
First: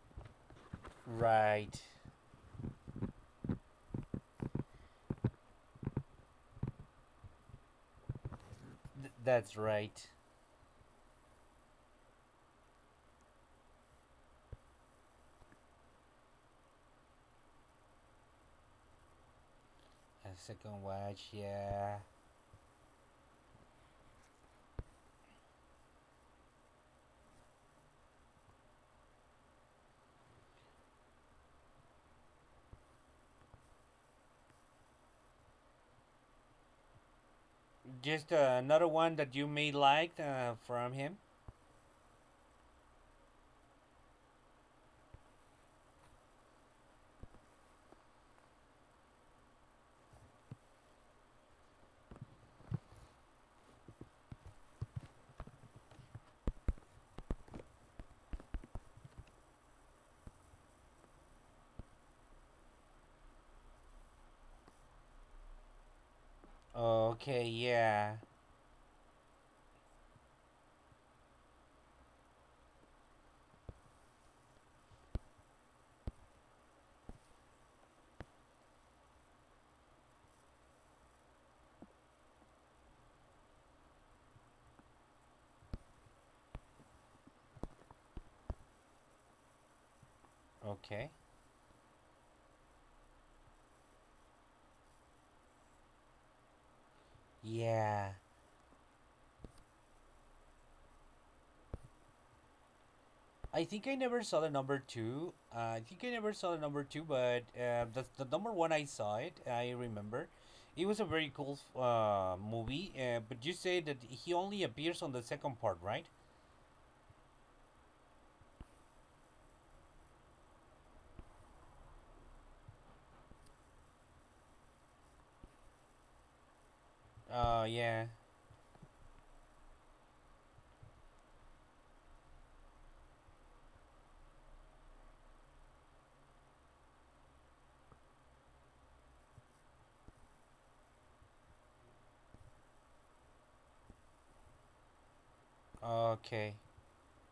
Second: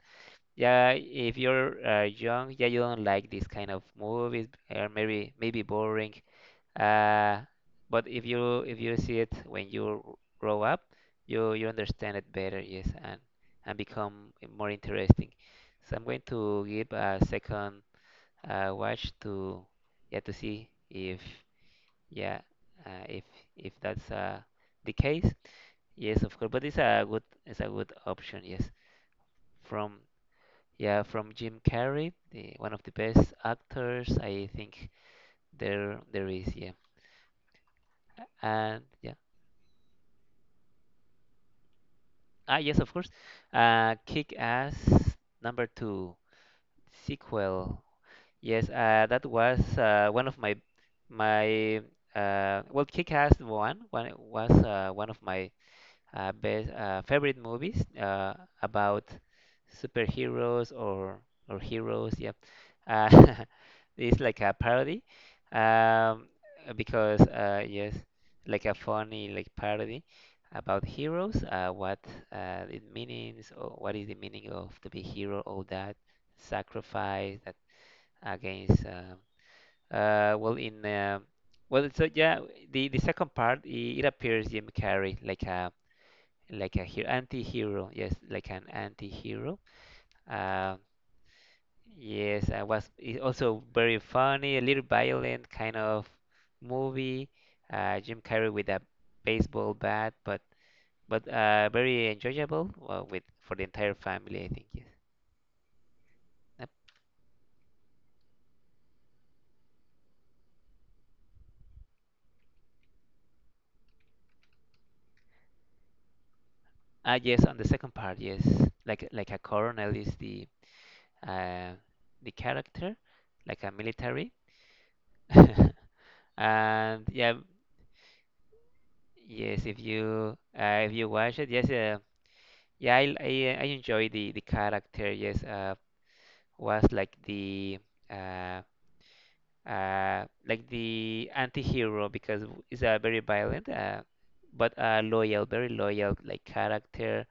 S2: Yeah, if
S1: Right.
S2: you're uh, young, yeah, you don't like this kind of movies, or maybe maybe boring. Uh, but if you if you
S1: Th-
S2: see it
S1: that's
S2: when
S1: right.
S2: you grow up, you you understand it better, yes, and and become more interesting. So I'm going to give a second uh, watch to yeah
S1: A
S2: to see
S1: second
S2: if
S1: watch. Yeah.
S2: yeah uh, if if that's uh, the case. Yes, of course, but it's a good it's a good option, yes, from yeah, from Jim Carrey, the, one of the best actors I think there there is. Yeah,
S1: Just uh,
S2: and
S1: another
S2: yeah,
S1: one that you may like uh, from him.
S2: ah yes, of course. Uh, Kick-Ass number two sequel. Yes, uh, that was uh, one of my my uh, well, Kick-Ass one one was uh, one of my uh, best uh, favorite movies uh, about superheroes or or heroes. Yeah, uh, it's like a parody um, because
S1: Okay.
S2: uh, yes,
S1: Yeah.
S2: like a funny like parody about heroes. Uh, what uh, it means or what is the meaning of to be hero? All that sacrifice that against. Um uh, well, in um well, so yeah, the the second part it, it appears Jim Carrey like a like a hero, anti-hero. Yes, like an anti-hero. Um,
S1: Okay.
S2: yes, I was it also very funny, a little violent kind of movie. Uh,
S1: Yeah.
S2: Jim Carrey with a baseball bat, but but uh, very enjoyable uh, with for
S1: I
S2: the
S1: think
S2: entire
S1: I never saw
S2: family, I
S1: the
S2: think.
S1: number
S2: Yes.
S1: two. Uh, I think I never saw the
S2: Yep.
S1: number two, but uh, the the number one I saw it. I remember. It was a very cool uh, movie. Uh, but you say that he only appears on the second part, right?
S2: Ah, yes. On the second part, yes, like like a colonel is the uh, the character, like a military. And yeah,
S1: Uh, yeah.
S2: yes, if you uh, if you watch it, yes, uh, yeah, I I, I enjoy the the character. Yes, uh, was like the uh uh like the anti-hero because it's a very violent uh but uh loyal, very loyal like
S1: Okay.
S2: character.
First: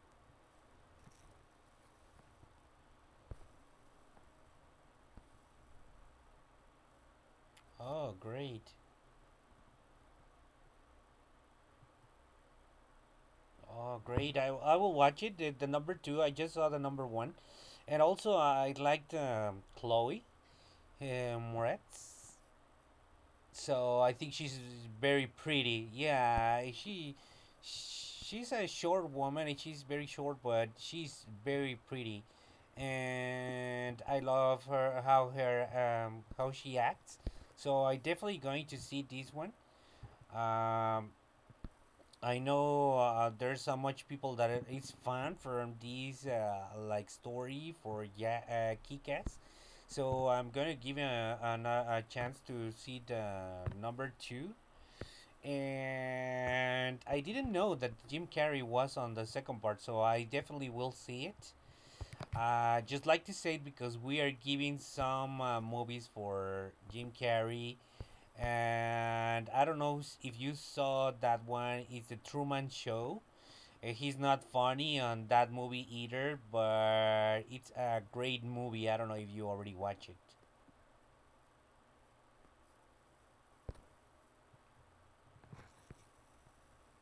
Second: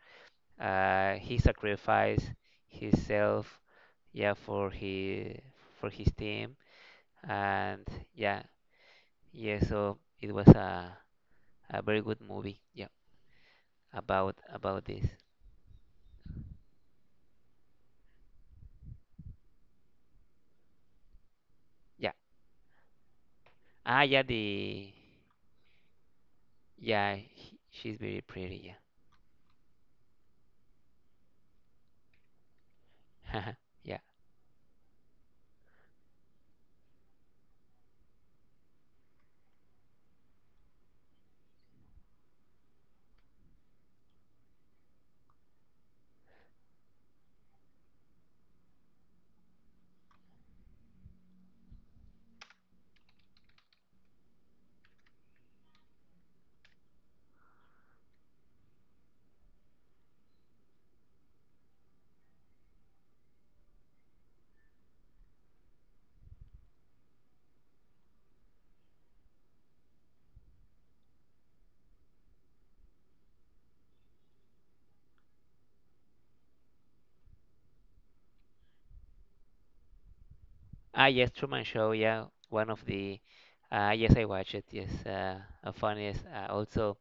S2: Uh, he sacrificed himself, yeah, for his for his team and
S1: Oh,
S2: yeah,
S1: great.
S2: yeah. So it was a a very good movie. Yeah,
S1: Oh, great.
S2: about
S1: I, I
S2: about
S1: will
S2: this.
S1: watch it. The, the number two, I just saw the number one. And also, I liked um, Chloe uh, Moretz.
S2: Yeah.
S1: So
S2: Ah,
S1: I
S2: yeah,
S1: think she's
S2: the.
S1: very pretty. Yeah, she
S2: Yeah, he- she's very
S1: she's a
S2: pretty.
S1: short woman and she's very short, but she's very pretty.
S2: Yeah. Yeah.
S1: And I love her how her um, how she acts. So I definitely going to see this one. Um, I know uh, there's so much people that it's fan from this uh, like story for yeah uh, Kick-Ass. So I'm gonna give a, an, uh, a chance to see the number two. And I didn't know that Jim Carrey was on the second part, so I definitely will see it. Uh, just like to say it because we are giving some uh, movies for Jim Carrey, and I don't know if you saw that one. It's the Truman Show. uh, He's not funny on that movie either, but it's a great movie. I don't know if you already watch it.
S2: Ah, yes, Truman Show. Yeah, one of the. Uh, yes, I watched it. Yes, uh, uh, funniest. Uh, also,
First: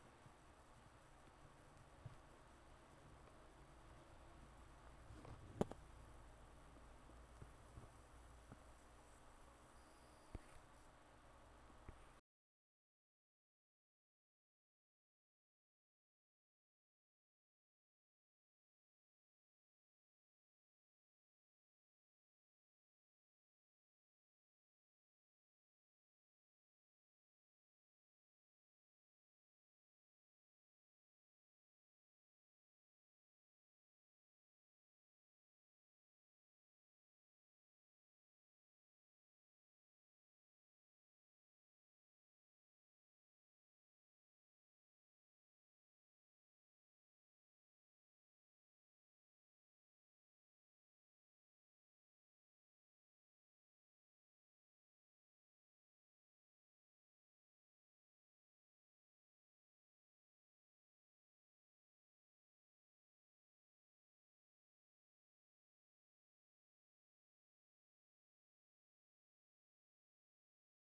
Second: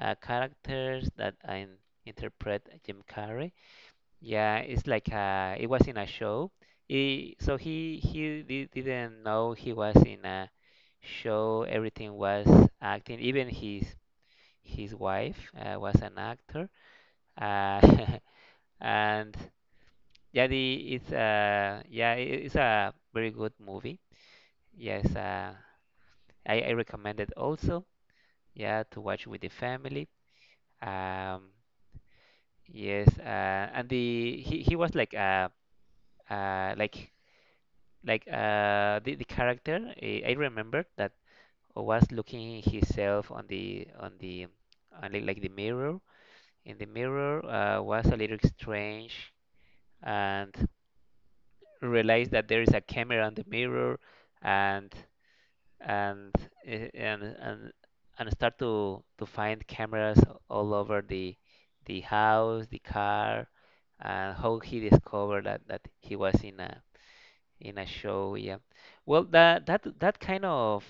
S2: uh, characters that I interpret Jim Carrey. Yeah, it's like uh, it was in a show. He, so he he di- didn't know he was in a show. Everything was acting. Even his his wife uh, was an actor. Uh, and yeah, the it's uh yeah i- it's a very good movie. Yes, uh, I I recommend it also. Yeah, to watch with the family. Um, yes, uh, and the he he was like uh uh like like uh the the character I, I remember that was looking himself on the on the on the, like the mirror. In the mirror uh, was a little strange and realized that there is a camera on the mirror and and i- and and and start to to find cameras all over the the house, the car, and how he discovered that that he was in a in a show. Yeah. Well, that that that kind of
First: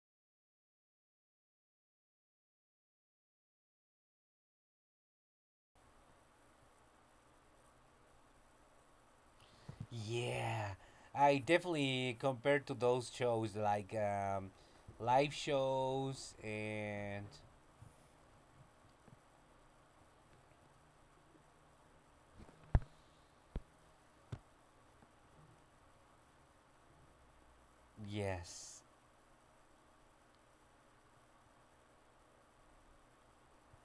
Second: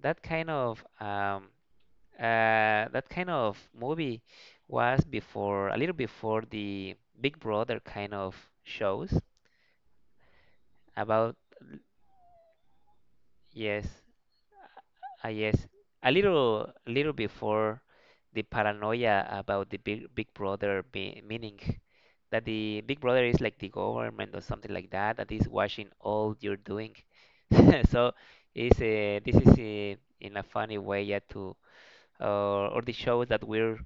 S2: that kind of um uh that kind of movie was before a little before the Big Brother kind of shows
S1: Yeah,
S2: about
S1: I definitely compared to those shows
S2: yes.
S1: like um,
S2: Ah,
S1: live
S2: yes. A
S1: shows
S2: little, a little
S1: and
S2: before the paranoia about the big, big brother be, meaning that the big brother is like the government or something like that, that is watching all you're doing. So it's
S1: yes,
S2: uh, this is uh, in a funny way, yeah, to uh, or the shows that we're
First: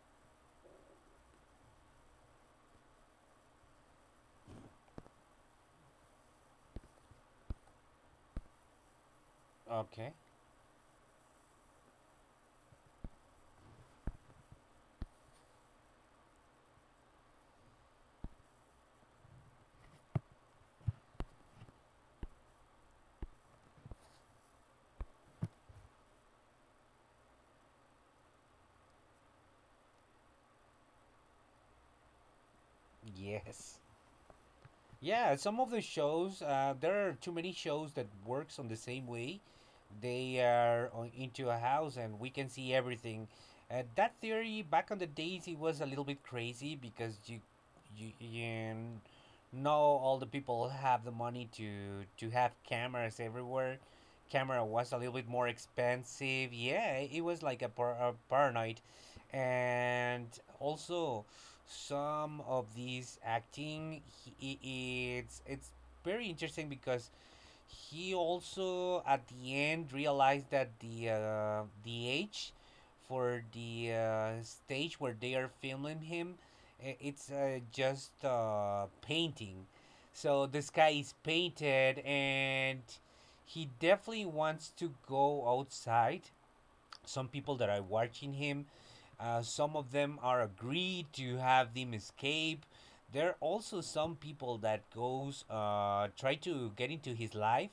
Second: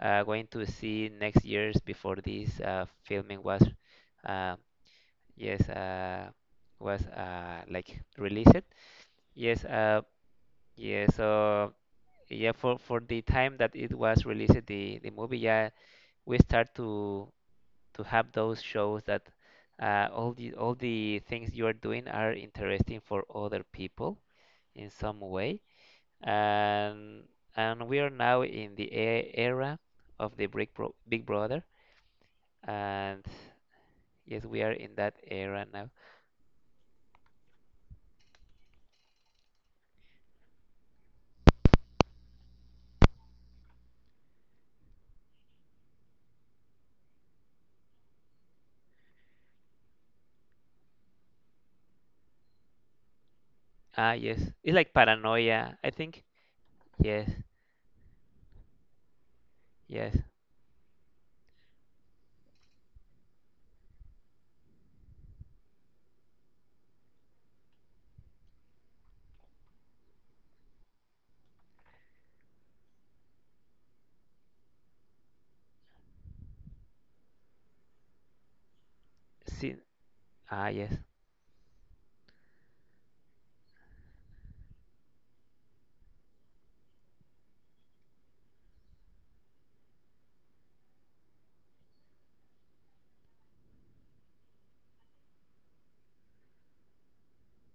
S2: uh, going to see next years before this uh, filming was, uh, yes, uh, was uh, like released. Yes, uh,
S1: okay,
S2: yes. So yeah for for the time that it was released the the movie yeah we start to to have those shows that uh, all the all the things you are doing are interesting for other people in some way and and we are now in the e- era of the big, bro- big brother and
S1: yes.
S2: yes we are in that
S1: Yeah, some
S2: era
S1: of the
S2: now.
S1: shows, uh, there are too many shows that works on the same way. They are on, into a house, and we can see everything. Uh, that theory back on the days it was a little bit crazy because you you, you know all the people have the money to to have cameras everywhere.
S2: Ah yes
S1: Camera
S2: it's like
S1: was a little bit more
S2: paranoia I think.
S1: expensive. Yeah, it
S2: Yes,
S1: was like a, par- a paranoid.
S2: yes,
S1: And also some of these acting he, i- it's it's very interesting because he also at the end realized that the uh, the age for the uh, stage where they are filming him i- it's uh, just uh, painting,
S2: see,
S1: so the
S2: ah yes,
S1: sky is painted, and he definitely wants to go outside. Some people that are watching him, uh, some of them are agreed to have them escape. There are also some people that goes uh, try to get into his life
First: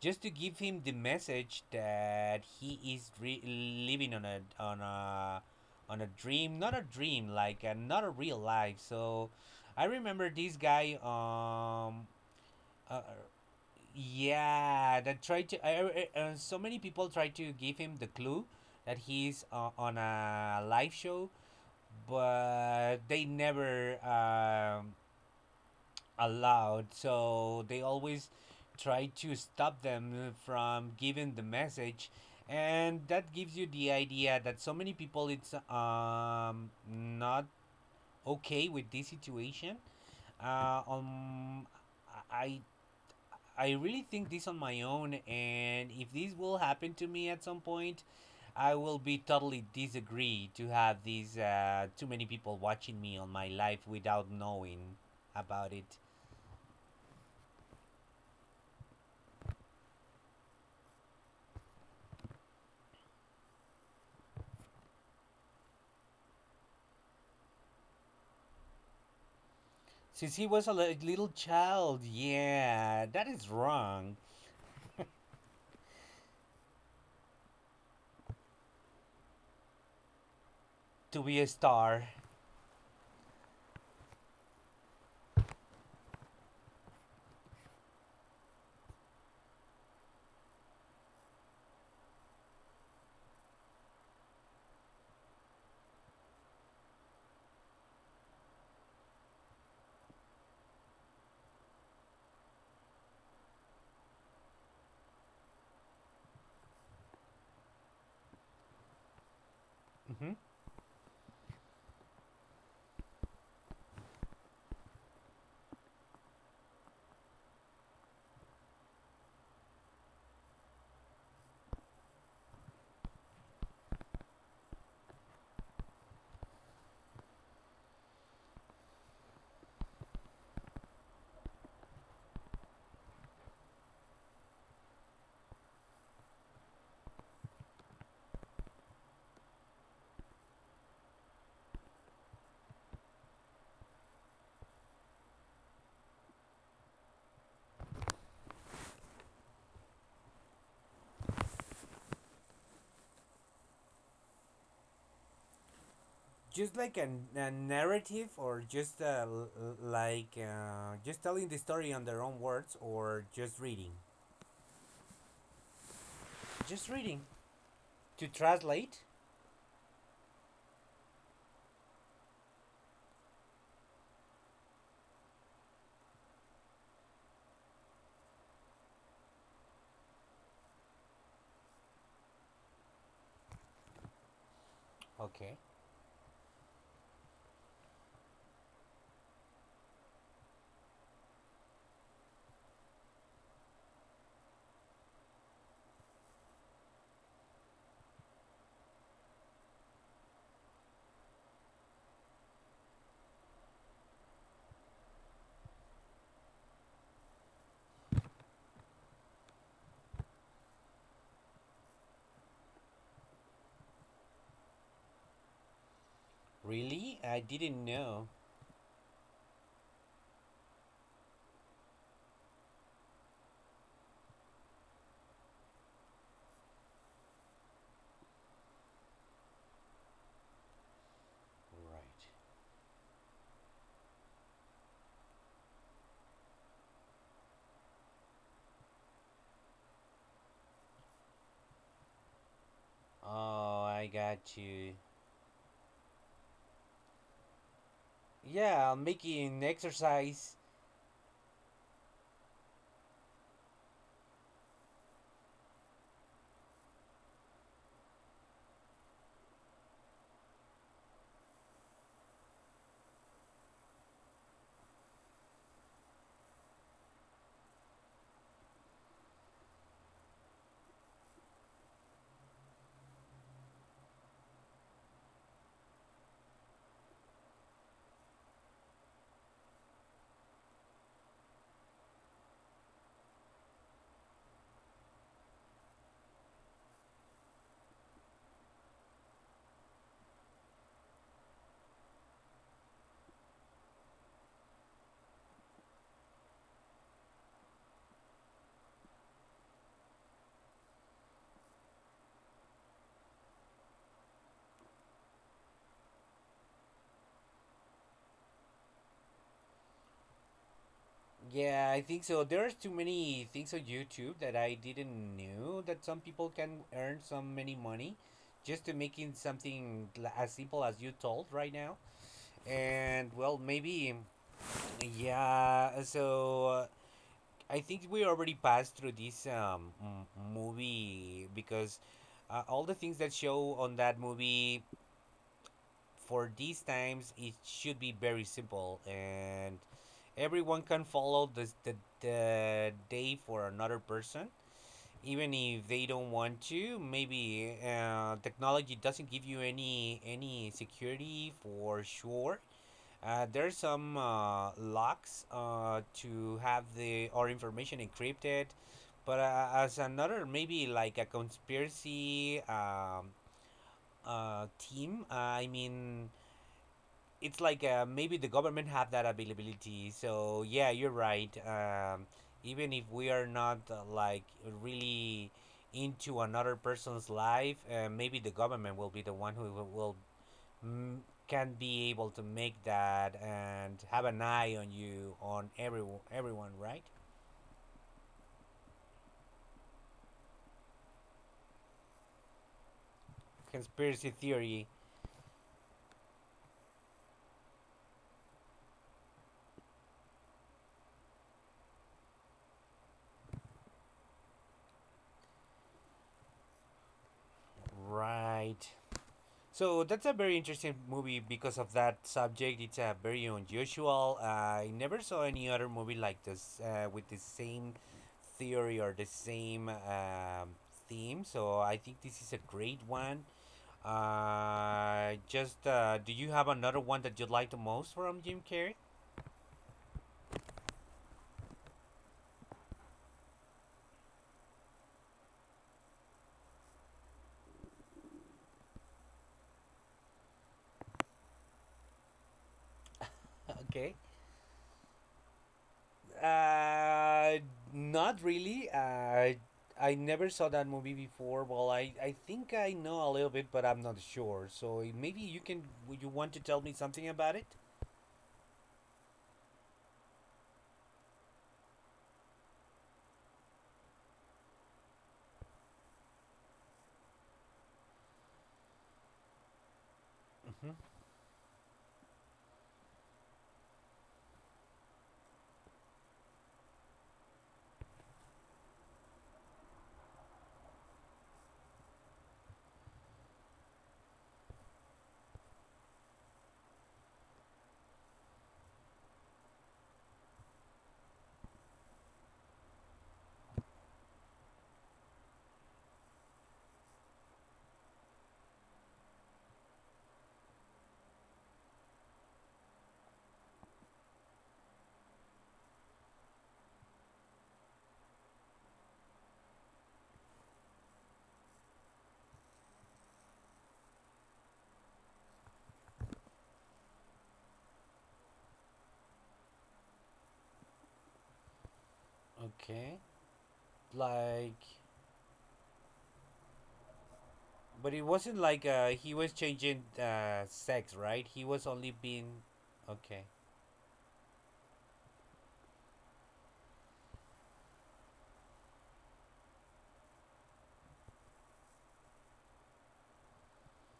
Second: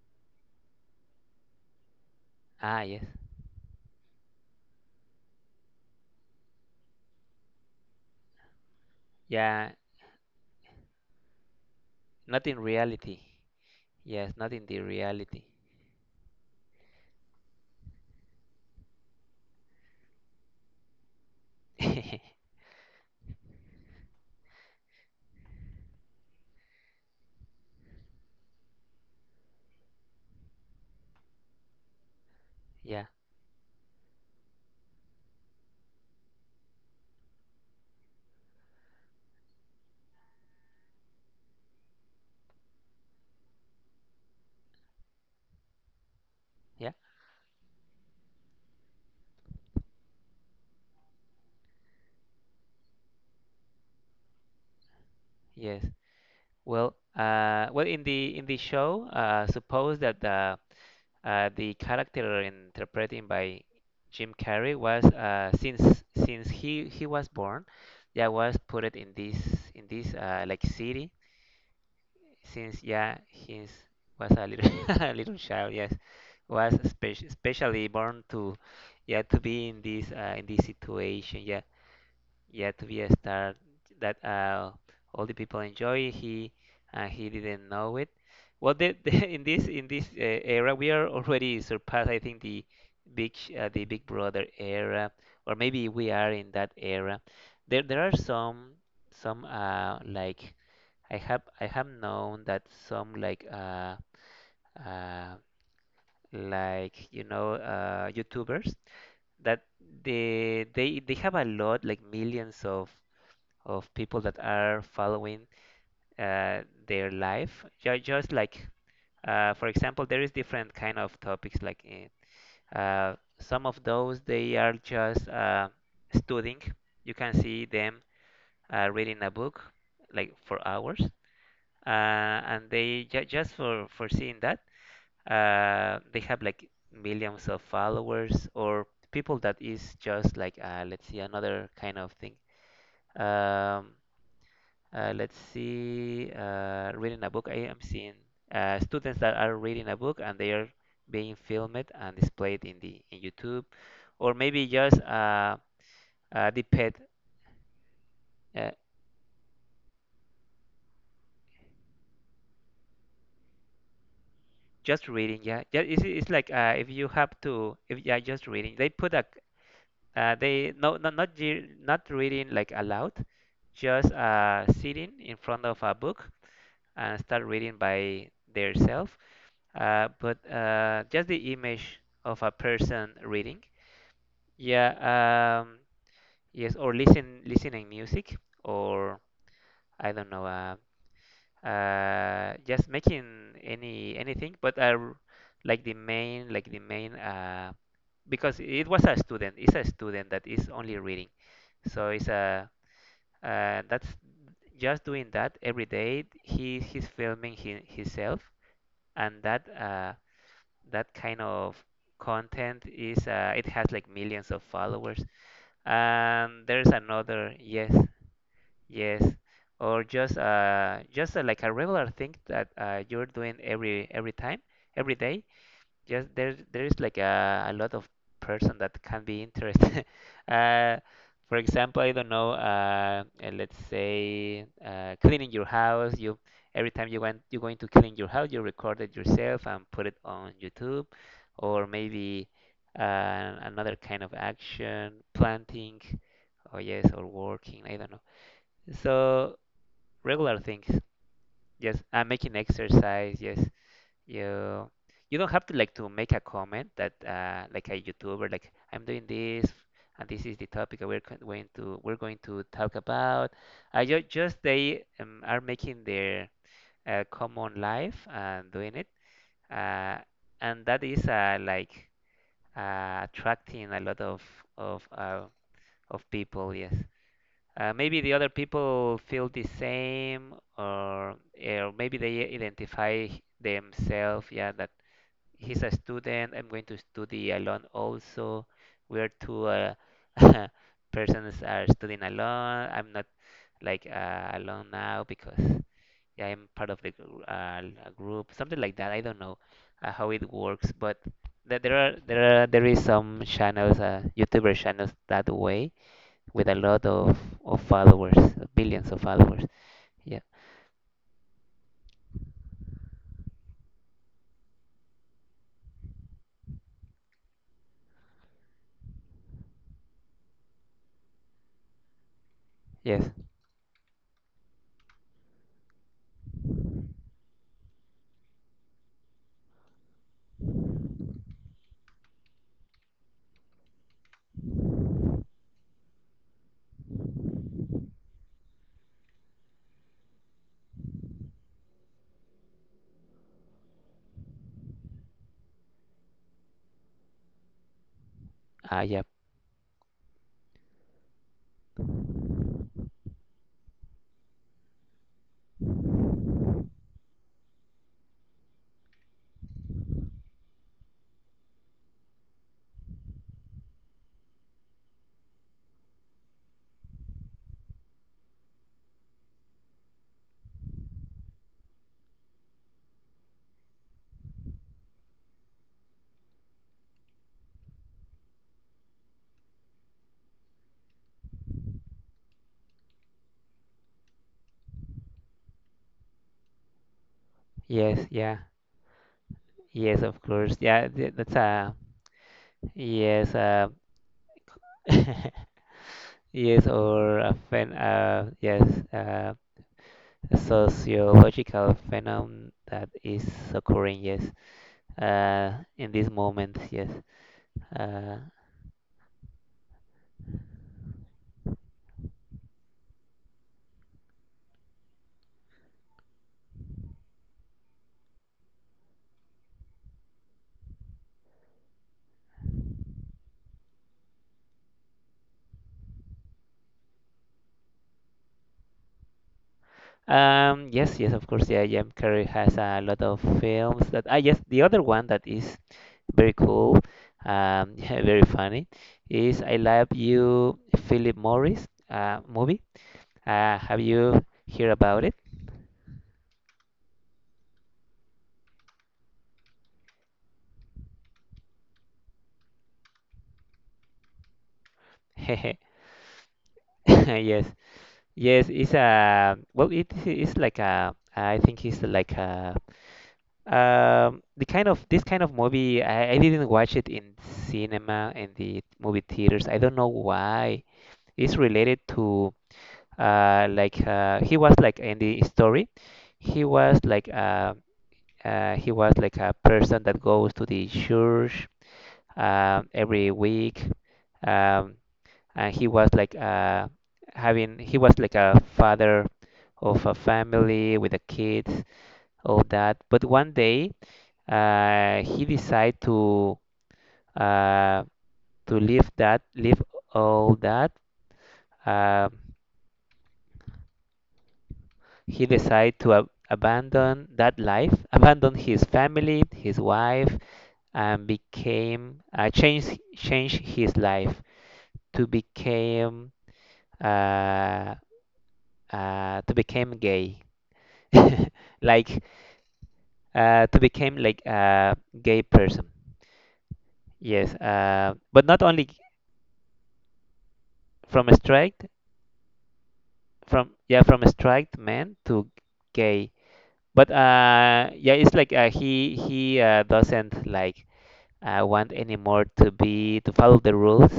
S1: just to give him the message that he
S2: ah yes,
S1: is re- living on a on a on a dream, not a dream, like uh, not a real life. So
S2: yeah.
S1: I remember this guy um,
S2: Not in
S1: uh,
S2: reality. Yes, not in the
S1: yeah, that
S2: reality.
S1: tried to. I, I- uh, so many people try to give him the clue that he's uh, on a live show, but they never um, allowed. So they always try to stop them from giving the message,
S2: Yeah,
S1: and that gives you the idea that so many people it's um not okay with this situation. Uh, um, I I really think this on my own, and if this will
S2: yeah,
S1: happen to me at some point, I will be totally disagree to have these uh, too many people watching me on my life without knowing about
S2: yes.
S1: it.
S2: Well, uh, well, in the in the show, uh, suppose that the uh, the character interpreting by Jim Carrey was uh, since since he he was born, yeah, was put it in this in this
S1: Since
S2: uh,
S1: he
S2: like
S1: was a
S2: city
S1: little child,
S2: since
S1: yeah,
S2: yeah
S1: that is
S2: he is-
S1: wrong
S2: was a little a little child, yes, was spec- specially born to yeah to be in this uh, in this
S1: to be
S2: situation,
S1: a
S2: yeah,
S1: star.
S2: yet to be a star that uh, all the people enjoy. He and he didn't know it. Well, the, the, in this in this uh, era, we are already surpassed. I think the big Sh- uh, the Big Brother era, or maybe we are in that era. There there are some some uh, like I have I have known that some like uh, uh, like you know uh, YouTubers that
S1: Hmm.
S2: they they they have a lot like millions of of people that are following uh, their life. Ju- Just like, uh, for example, there is different kind of topics. Like uh, uh, some of those they are just uh, studying. You can see them uh, reading a book like for hours, uh, and they ju- just for for seeing that uh, they have like millions of followers or people that is just like uh, let's see another kind of thing. Um, Uh, let's see, uh, reading a book. I am seeing uh, students that are reading a book and they are being filmed and displayed in the in YouTube, or maybe just uh, uh, the
S1: Just like
S2: pet
S1: a a narrative, or
S2: uh,
S1: just uh, like uh, just telling the story on their own words, or just reading.
S2: just reading. Yeah, yeah. It's, it's like uh,
S1: Just
S2: if you
S1: reading
S2: have to, if yeah,
S1: to
S2: just reading. They
S1: translate.
S2: put a uh, they no not not ge- not reading like aloud, just uh, sitting in front of a book and start reading by themselves. Uh, but uh, just the image of a person reading. Yeah,
S1: Okay.
S2: um, yes, or listen listening music, or I don't know, uh, uh, just making any anything. But uh, like the main, like the main, uh, because it was a student, it's a student that is only reading. So it's a uh, that's just doing that every day. He he's filming hi himself, and that uh, that kind of content is uh, it has like millions of followers. And there's
S1: Really? I
S2: another
S1: didn't
S2: yes,
S1: know.
S2: yes, or just uh just uh, like a regular thing that uh, you're doing every every time, every day. Yes, there there is like a, a lot of person that can be interested. uh, for example, I
S1: Right.
S2: don't know. Uh, uh, let's say uh, cleaning your house. You Every time you went you're going to clean your house, you record it yourself and put it on YouTube, or maybe uh,
S1: Oh,
S2: another
S1: I
S2: kind of
S1: got you.
S2: action, planting. Oh yes, or working. I don't know.
S1: Yeah, I'll make it
S2: So
S1: an exercise.
S2: regular things. Yes, and making exercise. Yes. You you don't have to like to make a comment that uh, like a YouTuber, like I'm doing this, and this is the topic that we're co- going to we're going to talk about. I ju just they um, are making their uh, common life and doing it, uh, and that is uh, like uh, attracting a lot of of uh, of people. Yes. Uh, maybe the other people feel the same, or or maybe they identify themselves. Yeah, that he's a student. I'm going to study alone also. We are two uh, persons are studying alone. I'm not like uh, alone now because yeah, I'm part of the gr- uh, a group, something like that. I don't know uh, how it works, but there there are there are there is some channels, uh, YouTuber channels that way, with a lot of of followers, billions of followers. Yeah.
S1: Yeah, I think so. There's too many things on YouTube that I didn't know that some people can earn so many money just to making something l- as simple as you told right now. And
S2: Yes.
S1: well, maybe yeah. So uh, I think we already passed through this um m- movie because uh, all the things that show on that movie for these times it should be very simple, and everyone can follow the the, the day for another person. Even if they don't want to, maybe uh, technology
S2: Ah.
S1: doesn't
S2: Yep.
S1: give you any any security for sure. Uh, there's some uh, locks uh, to have the our information encrypted, but uh, as another maybe like a conspiracy um, uh, team I mean, it's like uh, maybe the government have that availability. So yeah, you're right. Um, even if we are not uh, like really into another person's life, uh, maybe the government will be the one who will, will mm, can be able to make that and have an eye on you on everyone, everyone, right?
S2: Yes. Yeah. Yes. Of course. Yeah. th- That's a yes. Um.
S1: Conspiracy theory,
S2: Yes, or a phen uh, yes, uh, sociological phenomenon that is occurring, yes, uh, in this moment, yes. Uh,
S1: right? So that's a very interesting movie because of that subject. It's a very unusual. I never saw any other movie like this uh, with the same theory or the same um, theme. So I think this is a great one. Uh, just uh, do you have another one that you like the most from Jim Carrey?
S2: um, yes, yes, of course, yeah, Jim Carrey has a lot of films that, ah, yes, the other one that is very cool, um, yeah, very funny, is I Love You, Philip Morris, uh, movie. Uh, have
S1: Okay.
S2: you heard about it?
S1: Uh, not really. Uh, I never saw that movie before. Well, I, I think I know a little bit, but I'm not sure. So maybe you can. Would you want to tell me something about it?
S2: Yes. Yes, it's a well, it is it's like a I think it's like a um the kind of this kind of movie I, I didn't watch it in cinema in the movie theaters. I don't know why.
S1: Hmm.
S2: It's related to uh like uh he was like in the story, he was like uh, uh he was like a person that goes to the church um every week. Um and he was like uh, having he was like a father of a family with a kid, all that. But one day uh, he decided to uh, to leave that leave all that. Uh, he decided to ab- abandon that life, abandon his family, his wife, and became uh, change change his life to became uh, uh, to became gay. like
S1: Okay.
S2: uh, to become like
S1: Like,
S2: a gay person. Yes,
S1: but
S2: uh,
S1: it
S2: but
S1: wasn't
S2: not
S1: like
S2: only
S1: uh, he was changing uh, sex,
S2: from a
S1: right? He was
S2: straight,
S1: only being. Okay.
S2: from yeah, from a straight man to gay. But uh, yeah, it's like uh, he he uh, doesn't like uh, want anymore to be to follow the rules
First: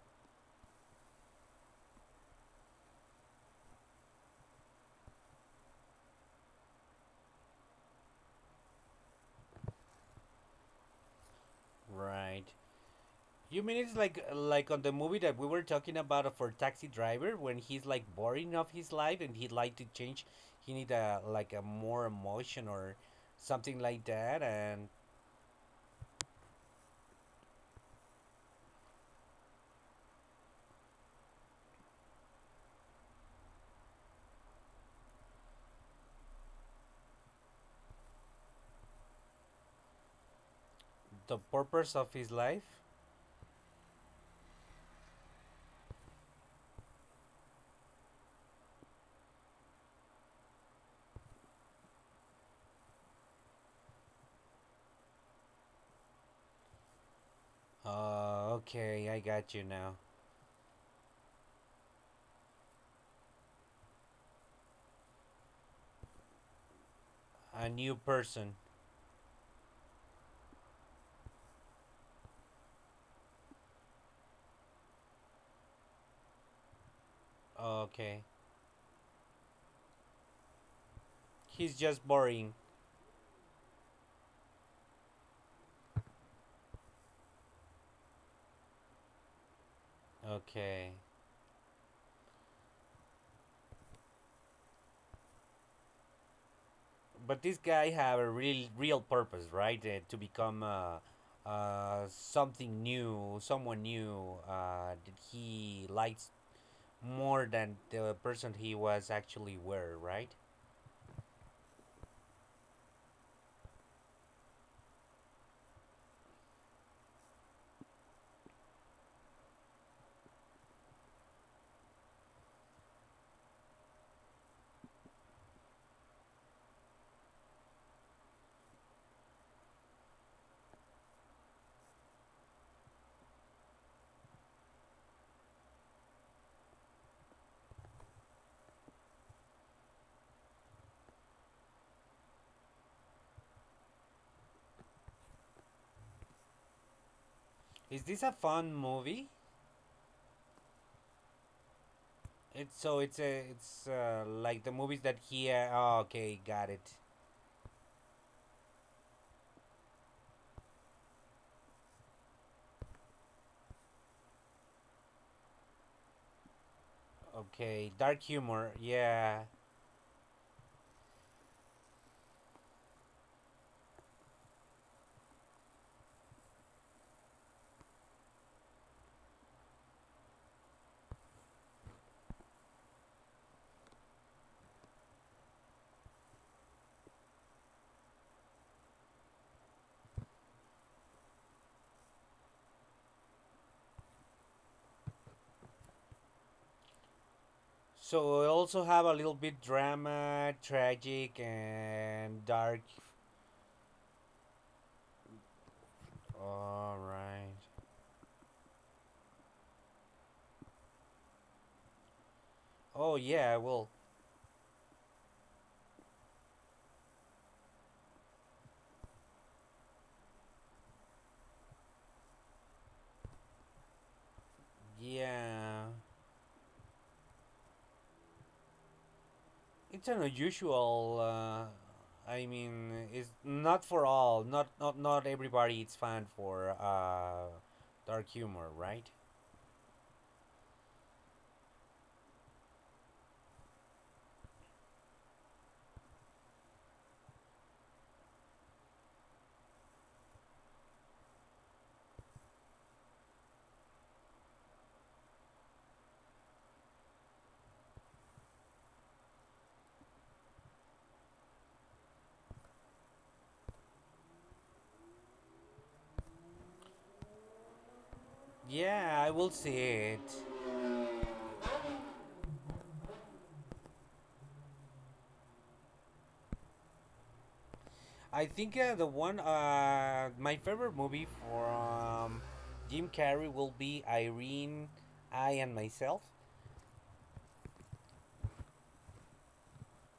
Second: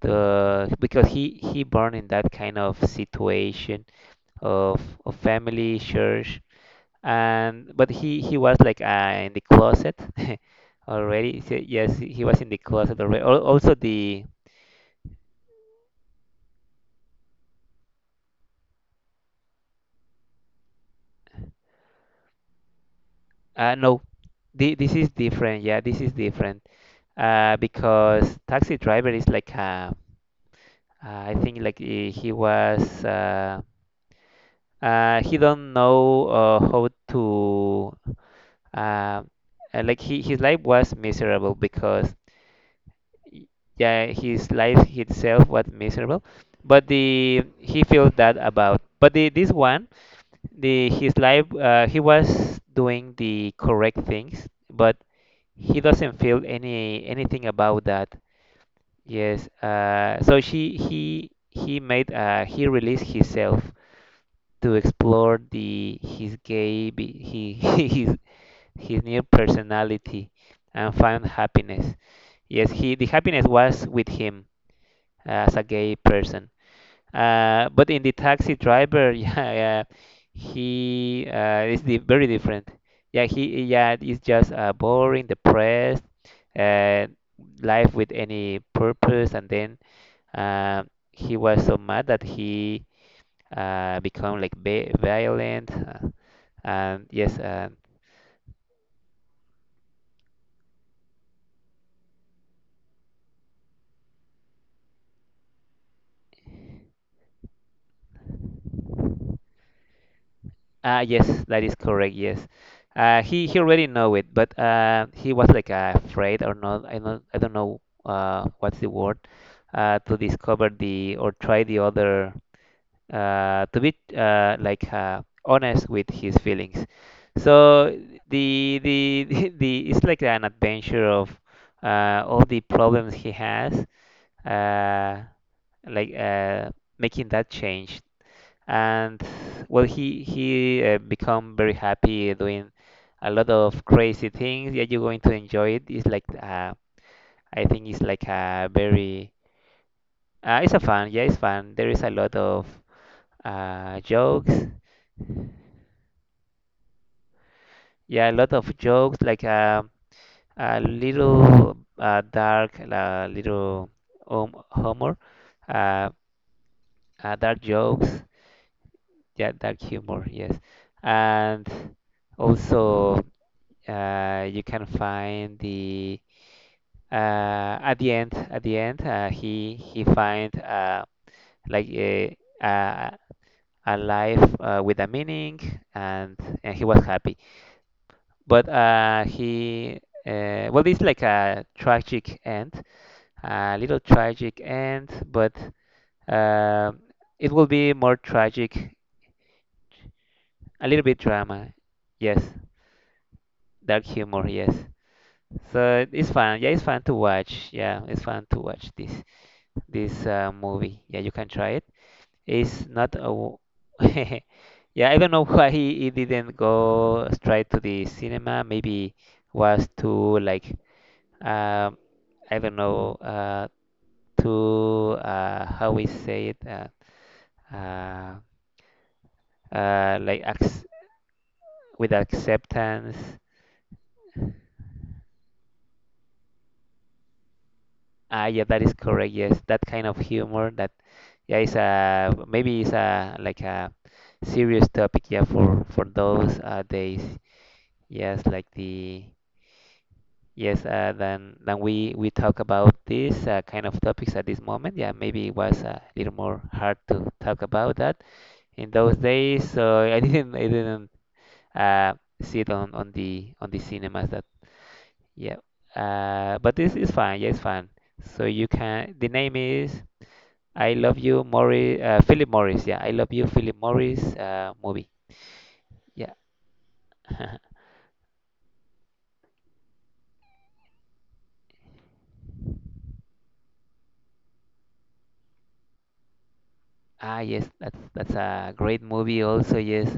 S2: to, because he he born in that kind of situation of of family church. And but he he was like uh, in the closet already. So, yes, he was
S1: Right.
S2: in the closet already. Al-
S1: You
S2: Also
S1: mean it's like
S2: the
S1: like on the movie that we were talking about for Taxi Driver when he's like boring of his life and he'd like to change, he need a like a more emotion or
S2: uh,
S1: something
S2: no,
S1: like that,
S2: the,
S1: and
S2: this is different. Yeah, this is different uh, because taxi driver is like uh, uh, I think like he, he was uh, uh, he don't know uh, how to uh, uh, like he, his life was
S1: the
S2: miserable
S1: purpose of
S2: because
S1: his life.
S2: y- yeah, his life itself was miserable, but the he felt that about but the this one, the his life uh, he was doing the correct things, but he doesn't feel any anything about that.
S1: Uh, okay, I
S2: Yes,
S1: got you now.
S2: uh, so she he he made uh, he released himself to explore the his gay be- he
S1: A new
S2: his
S1: person.
S2: his new personality and find happiness. Yes, he the happiness was with him as a gay person. Uh, but in the
S1: Okay,
S2: taxi driver, yeah, uh, he uh,
S1: he's
S2: is di
S1: just
S2: very
S1: boring.
S2: different. Yeah, he yeah is just uh, boring, depressed, uh, life with any purpose, and then uh,
S1: Okay,
S2: he was so mad that he uh, become like ba violent. Uh, and yes,
S1: but this
S2: uh,
S1: guy have a real real purpose, right? Uh, to become uh, uh, something new, someone new uh, that he likes more than the person he was actually were, right?
S2: uh, yes, that is correct. Yes, uh, he he already know it, but uh, he was like uh, afraid or not. I don't I don't know uh, what's the word uh, to discover the or try the other uh, to be uh, like uh, honest with his feelings. So the the the the it's like an adventure of uh, all the problems he has, uh, like uh, making that change. And well, he he uh, become very happy doing a lot of crazy things. Yeah, you're going to enjoy it. It's like uh, I think
S1: Is
S2: it's
S1: this
S2: like
S1: a
S2: a
S1: fun movie?
S2: very uh, it's a fun, yeah, it's fun. There is a lot of
S1: It's so it's a it's
S2: uh,
S1: uh,
S2: jokes,
S1: like the movies that he. Uh, oh, okay, got it.
S2: yeah, a lot of jokes like um a little uh, dark uh, little um, humor, uh, uh, dark
S1: Okay, dark
S2: jokes,
S1: humor. Yeah.
S2: yeah, dark humor, yes. And also uh, you can find the uh, at the end, at the end uh, he he find uh, like a, a a life uh, with a meaning, and and he was happy. But uh, he uh, well, it's like a tragic end, a little tragic end. But um it will be more
S1: So I also
S2: tragic.
S1: have a little bit drama,
S2: A little bit
S1: tragic,
S2: drama,
S1: and
S2: yes,
S1: dark.
S2: dark humor, yes, so it's fun, yeah, it's
S1: All
S2: fun to
S1: right.
S2: watch, yeah, it's fun to watch this this uh, movie. Yeah, you can try it. It's
S1: Oh
S2: not a.
S1: yeah.
S2: w-
S1: Well,
S2: yeah, I don't know why it didn't go straight to the cinema. Maybe was too like um, I don't know uh, too uh,
S1: yeah.
S2: how we say it uh, uh,
S1: It's
S2: uh,
S1: an
S2: like ac
S1: unusual.
S2: with
S1: Uh, I mean, it's
S2: acceptance.
S1: not for all. Not not not everybody. It's fine for uh, dark
S2: Ah, yeah,
S1: humor,
S2: that is
S1: right?
S2: correct. Yes, that kind of humor that yeah is a maybe it's a like a serious topic, yeah, for for those uh, days. Yes, like the yes, uh, then then we we talk about this uh, kind of topics at this moment. Yeah, maybe it was a little more hard to talk about that in those days. So I didn't I didn't uh, see it on, on the on the cinemas. That Yeah, uh, but this is fine. Yeah, it's fine. So you can.
S1: Yeah,
S2: The
S1: I will
S2: name
S1: see
S2: is
S1: it.
S2: I Love You, Morris. Uh, Philip Morris. Yeah, I Love You, Philip Morris. Uh, movie. Yeah.
S1: I think uh, the one uh, my favorite movie from Jim Carrey will be Irene, I and myself.
S2: Ah, yes, that's that's a great movie also, yes.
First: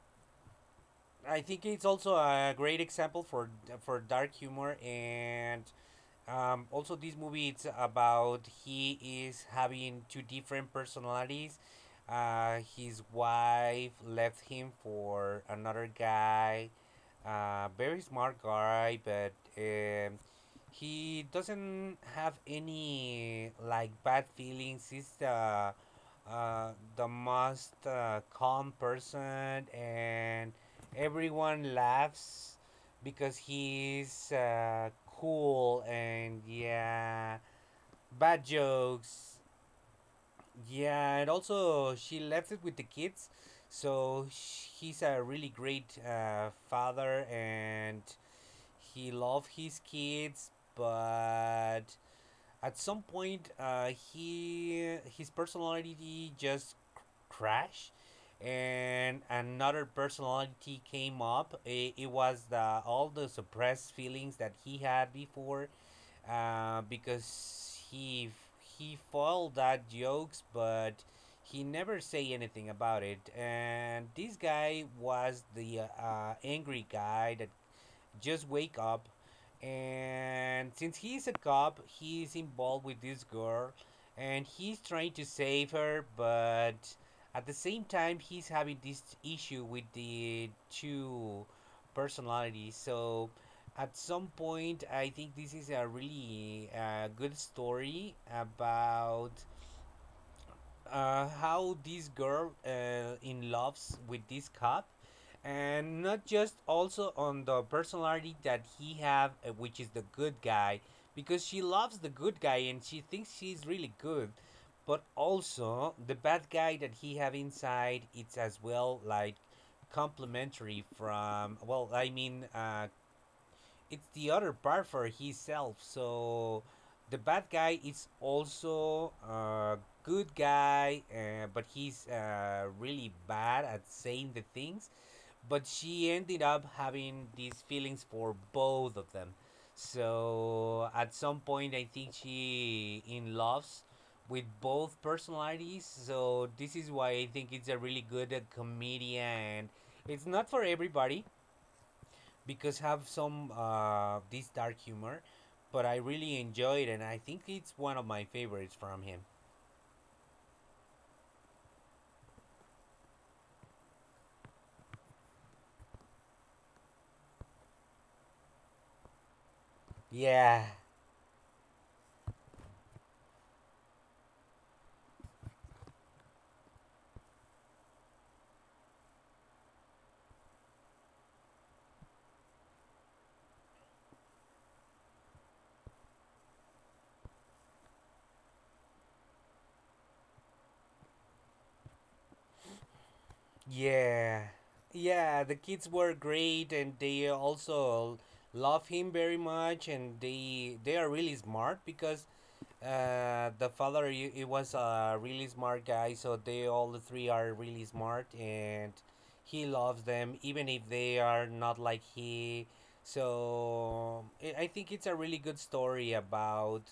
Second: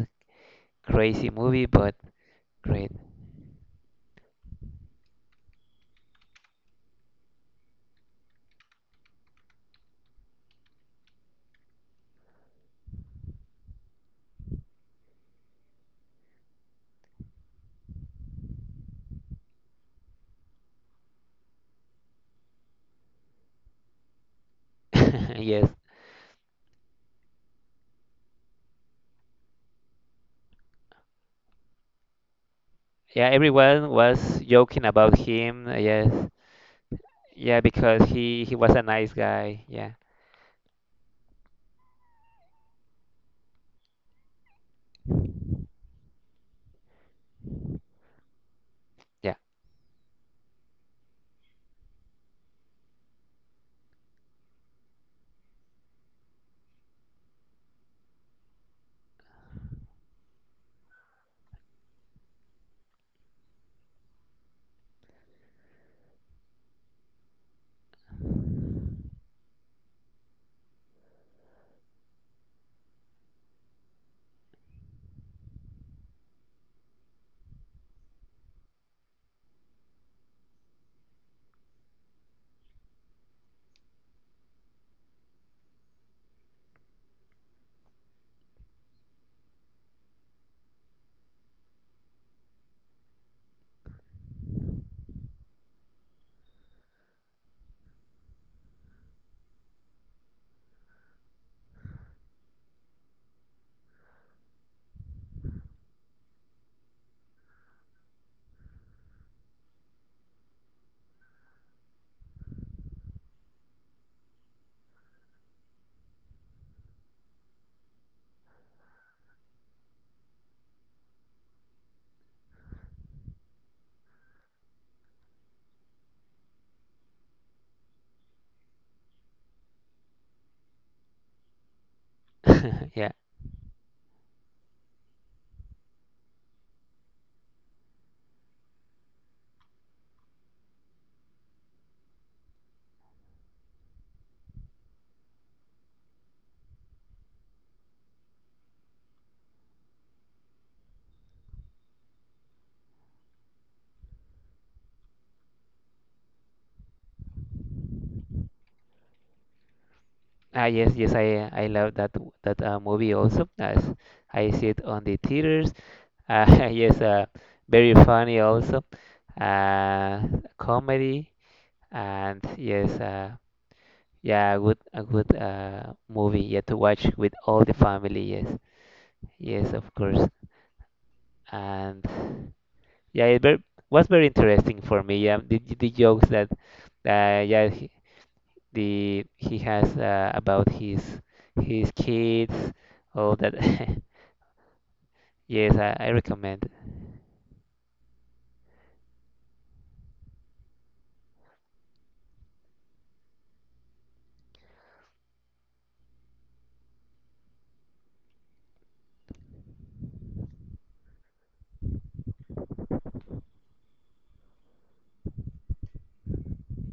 S2: Crazy
S1: I think
S2: movie,
S1: it's
S2: but
S1: also a great
S2: great.
S1: example for for dark humor and Um, also, this movie it's about he is having two different personalities. Uh, his wife left him for another guy, a very smart guy, but um, he doesn't have any like bad feelings. He's
S2: Yes.
S1: the uh, the most uh, calm person, and everyone laughs
S2: Yeah,
S1: because
S2: everyone
S1: he's
S2: was joking
S1: uh,
S2: about him.
S1: cool
S2: Yes.
S1: and yeah,
S2: Yeah, because he
S1: bad
S2: he was a nice
S1: jokes.
S2: guy. Yeah.
S1: Yeah, and also she left it with the kids, so sh- he's a really great uh, father and he
S2: Yeah.
S1: love his kids but at some point uh, he his personality just cr- crashed and another personality came up, it, it was the all the suppressed feelings that he had before uh, because he he foiled that jokes but he never say anything about it, and this guy was the uh, angry guy that just wake up, and since he's a cop he's involved with this girl, and he's trying to save her but at the same time he's having this issue with the two personalities. So at some point I think this is a really uh, good story about uh, how this girl uh, in loves with this cop, and not just also on the personality that he have uh, which is the good guy, because she loves the good guy and she thinks she's really good, but also the bad guy that he have inside it's as well like complementary from well i mean uh it's the other part for himself, so the bad guy is also a good guy uh, but he's uh really
S2: Yeah.
S1: bad at saying the things, but she ended up having these feelings for both of them. So at some point, I think she in loves with both personalities. So this is why I think it's a really good uh, comedian. It's not for everybody because have some uh, this dark humor, but I really enjoy it, and I think it's one of my favorites from him.
S2: Ah, yes, yes, I I love that that uh, movie also. As I see it on the theaters. Uh, yes, uh, very funny also. Uh,
S1: Yeah.
S2: Comedy, and yes, uh, yeah, good a good uh movie. Yeah, to watch with all the family. Yes, yes, of course. And yeah, it ver- was very interesting for me. Yeah, the, the jokes that uh, yeah he, the he has uh, about his his kids, all that.
S1: Yeah. Yeah, the
S2: Yes,
S1: kids
S2: I, I
S1: were
S2: recommend.
S1: great and they also love him very much and they they are really smart because uh, the father i- he was a really smart guy, so they all the three are really smart, and he loves them even if they are not like he. So I I think it's a really good story about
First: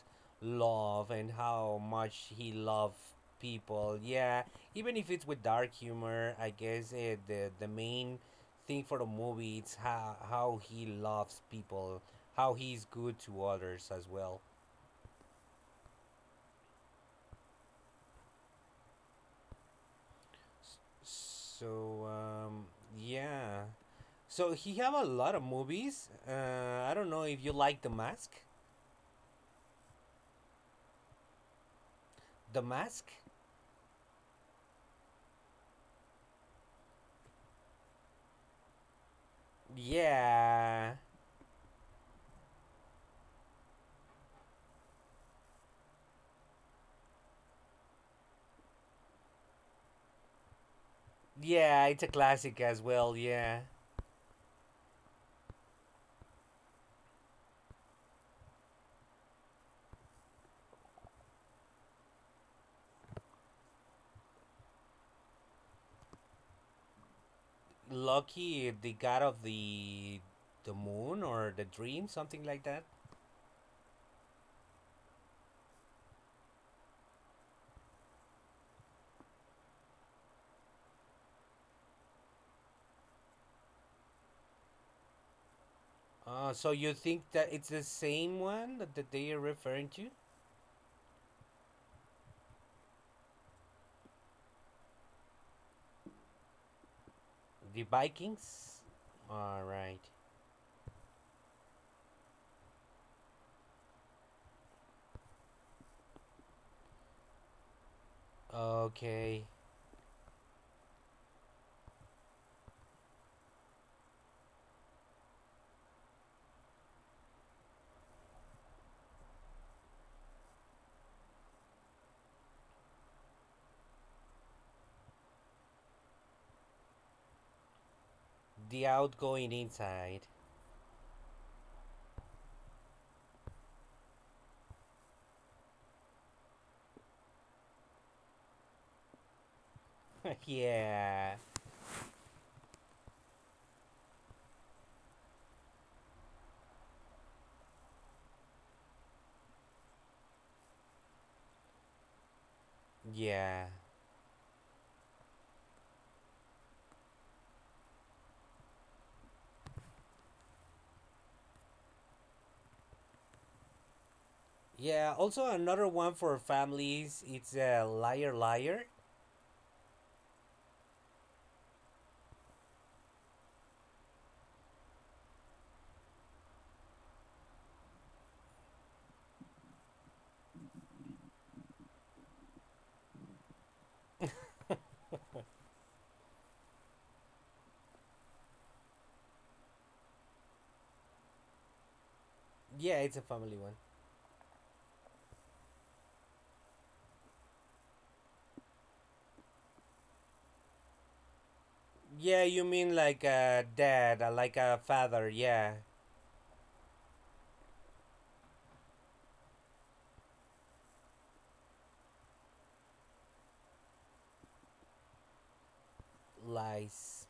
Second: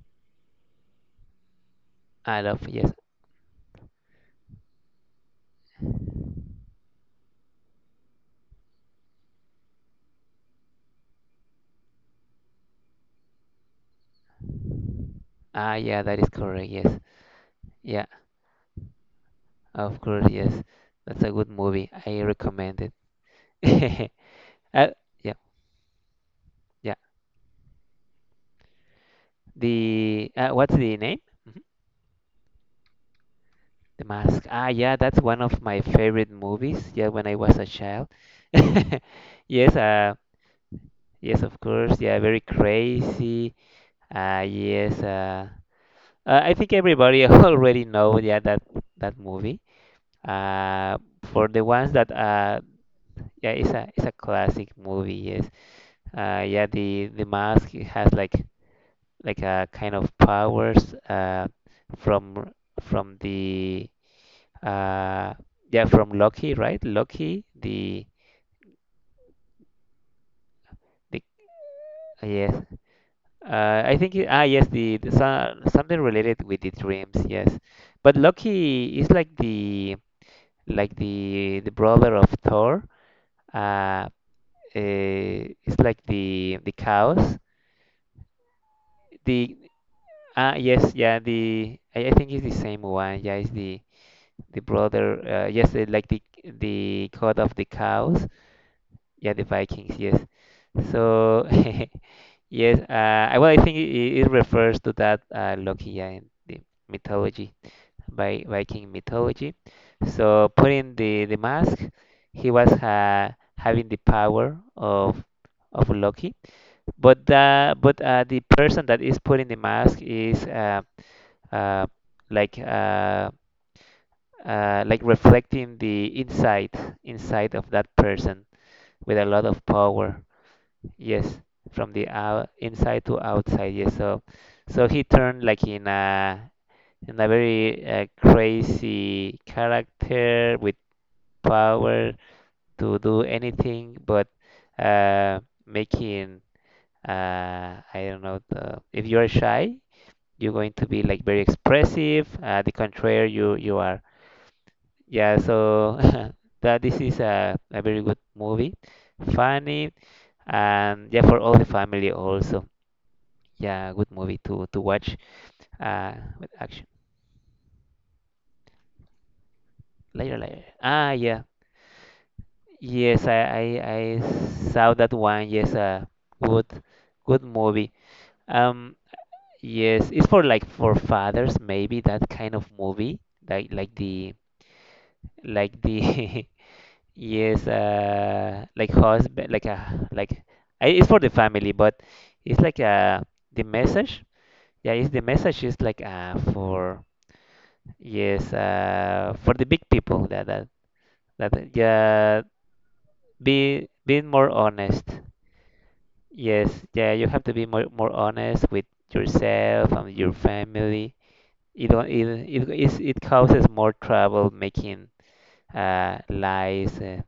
S1: love and how much
S2: I
S1: he
S2: love, yes.
S1: loved people. Yeah, even if it's with dark humor, I guess eh, the the main thing for the movie it's how how he loves people, how he's good to others as well.
S2: Ah, yeah, that is correct. Yes, yeah, of course. Yes, that's a good movie.
S1: So
S2: I
S1: um,
S2: recommend it.
S1: yeah. So he
S2: uh,
S1: have a
S2: yeah,
S1: lot of movies. Uh, I
S2: yeah.
S1: don't know if you like The Mask.
S2: The uh, what's the name?
S1: The Mask.
S2: The Mask. Ah, yeah, that's one of my favorite movies. Yeah, when I was a child. Yes, uh,
S1: Yeah,
S2: yes, of course. Yeah, very crazy. Uh, yes, uh, uh, I think everybody already know. Yeah, that that movie. Uh, for the
S1: yeah,
S2: ones
S1: it's a
S2: that uh,
S1: classic as well.
S2: yeah,
S1: Yeah,
S2: it's a it's a classic movie. Yes. Uh, yeah, the the mask, it has like like a kind of powers uh from from the Uh, yeah, from Loki, right? Loki, the
S1: Lucky, the god of the the moon
S2: the
S1: or the dream,
S2: uh,
S1: something
S2: yes.
S1: like that.
S2: Uh, I think it, ah yes, the, the so- something related with the dreams, yes. But Loki is like the like the the brother of Thor. Uh, eh, it's like
S1: Uh,
S2: the
S1: so
S2: the
S1: you think
S2: chaos.
S1: that it's the same one that, that they are
S2: The
S1: referring to?
S2: Ah yes, yeah. The I, I think it's the same one. Yeah, it's the the brother. Uh, yes, eh, like the the god of the
S1: The
S2: chaos.
S1: Vikings.
S2: Yeah, the
S1: All
S2: Vikings.
S1: right.
S2: Yes. So. Yes, uh, I- well, I think it, it refers to that uh, Loki uh, in the mythology, by Viking
S1: Okay.
S2: mythology. So putting the, the mask, he was uh, having the power of of Loki, but the but uh, the person that is putting the mask is uh, uh, like uh, uh, like reflecting the inside inside of that person
S1: The
S2: with a lot
S1: outgoing
S2: of
S1: inside.
S2: power. Yes, from the out, inside to outside. Yes, so so he turned like in a in a very uh, crazy character with
S1: yeah.
S2: power to do anything, but uh, making uh, I don't know the, if you are shy, you're going to be like very expressive. Uh, the contrary, you
S1: Yeah.
S2: you are. Yeah, so that this is a, a very good movie, funny, and yeah, for all the family also. Yeah, good movie to to
S1: Yeah.
S2: watch.
S1: Also, another one
S2: Uh,
S1: for
S2: with action
S1: families. It's a liar, liar.
S2: later, later. Ah, yeah, yes, I I, I saw that one. Yes, uh, good, good movie. Um, yes, it's for like for fathers, maybe that kind of movie, like like the like the yes, uh, like husband, like a like I- it's for the family, but it's like
S1: Yeah, it's a
S2: uh
S1: family
S2: the
S1: one.
S2: message. Yeah, it's the message is like uh for yes uh for the big people that that that,
S1: Yeah,
S2: yeah,
S1: you mean like a
S2: be
S1: dad, uh,
S2: being more
S1: like a
S2: honest.
S1: father. Yeah,
S2: Yes, yeah, you have to be more more honest with yourself and your family. It don't it it is it causes more trouble making uh lies. Uh,
S1: lies.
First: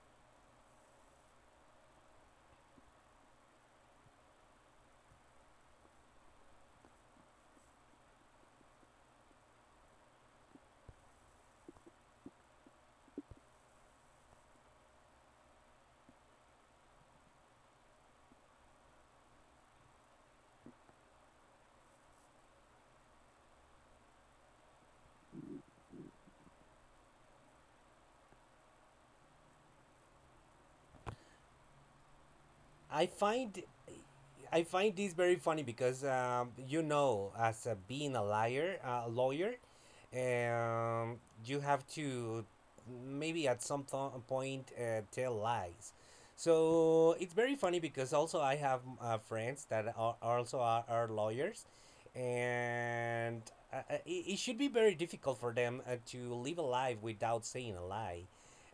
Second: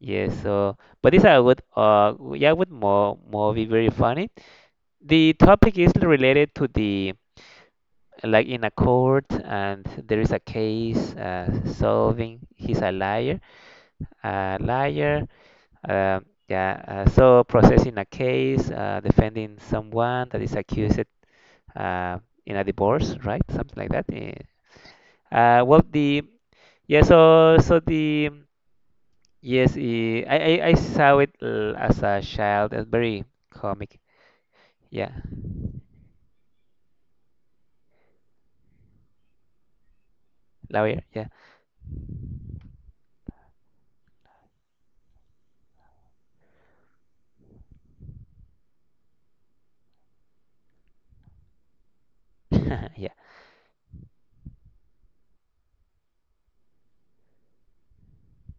S2: Yes, so but this I would uh yeah would more movie very funny. The topic is related to the like in a court and there is a case uh solving he's a liar a liar. Um, yeah, uh, so processing a case, uh, defending someone that is accused uh, in a divorce, right? Something like that. Eh. Uh, well, the yeah, so so the yes, eh, I I, I saw it uh, as a child.
S1: I
S2: It's very
S1: find
S2: comic.
S1: I find this
S2: Yeah,
S1: very funny because um, you know, as a, being a liar, uh, a lawyer, um,
S2: lawyer. Yeah,
S1: you have to maybe at some th- point uh, tell lies. So it's very funny because also I have uh, friends that are also are, are lawyers,
S2: yeah,
S1: and uh, uh, it, it should be very difficult for them uh, to live a life without saying a lie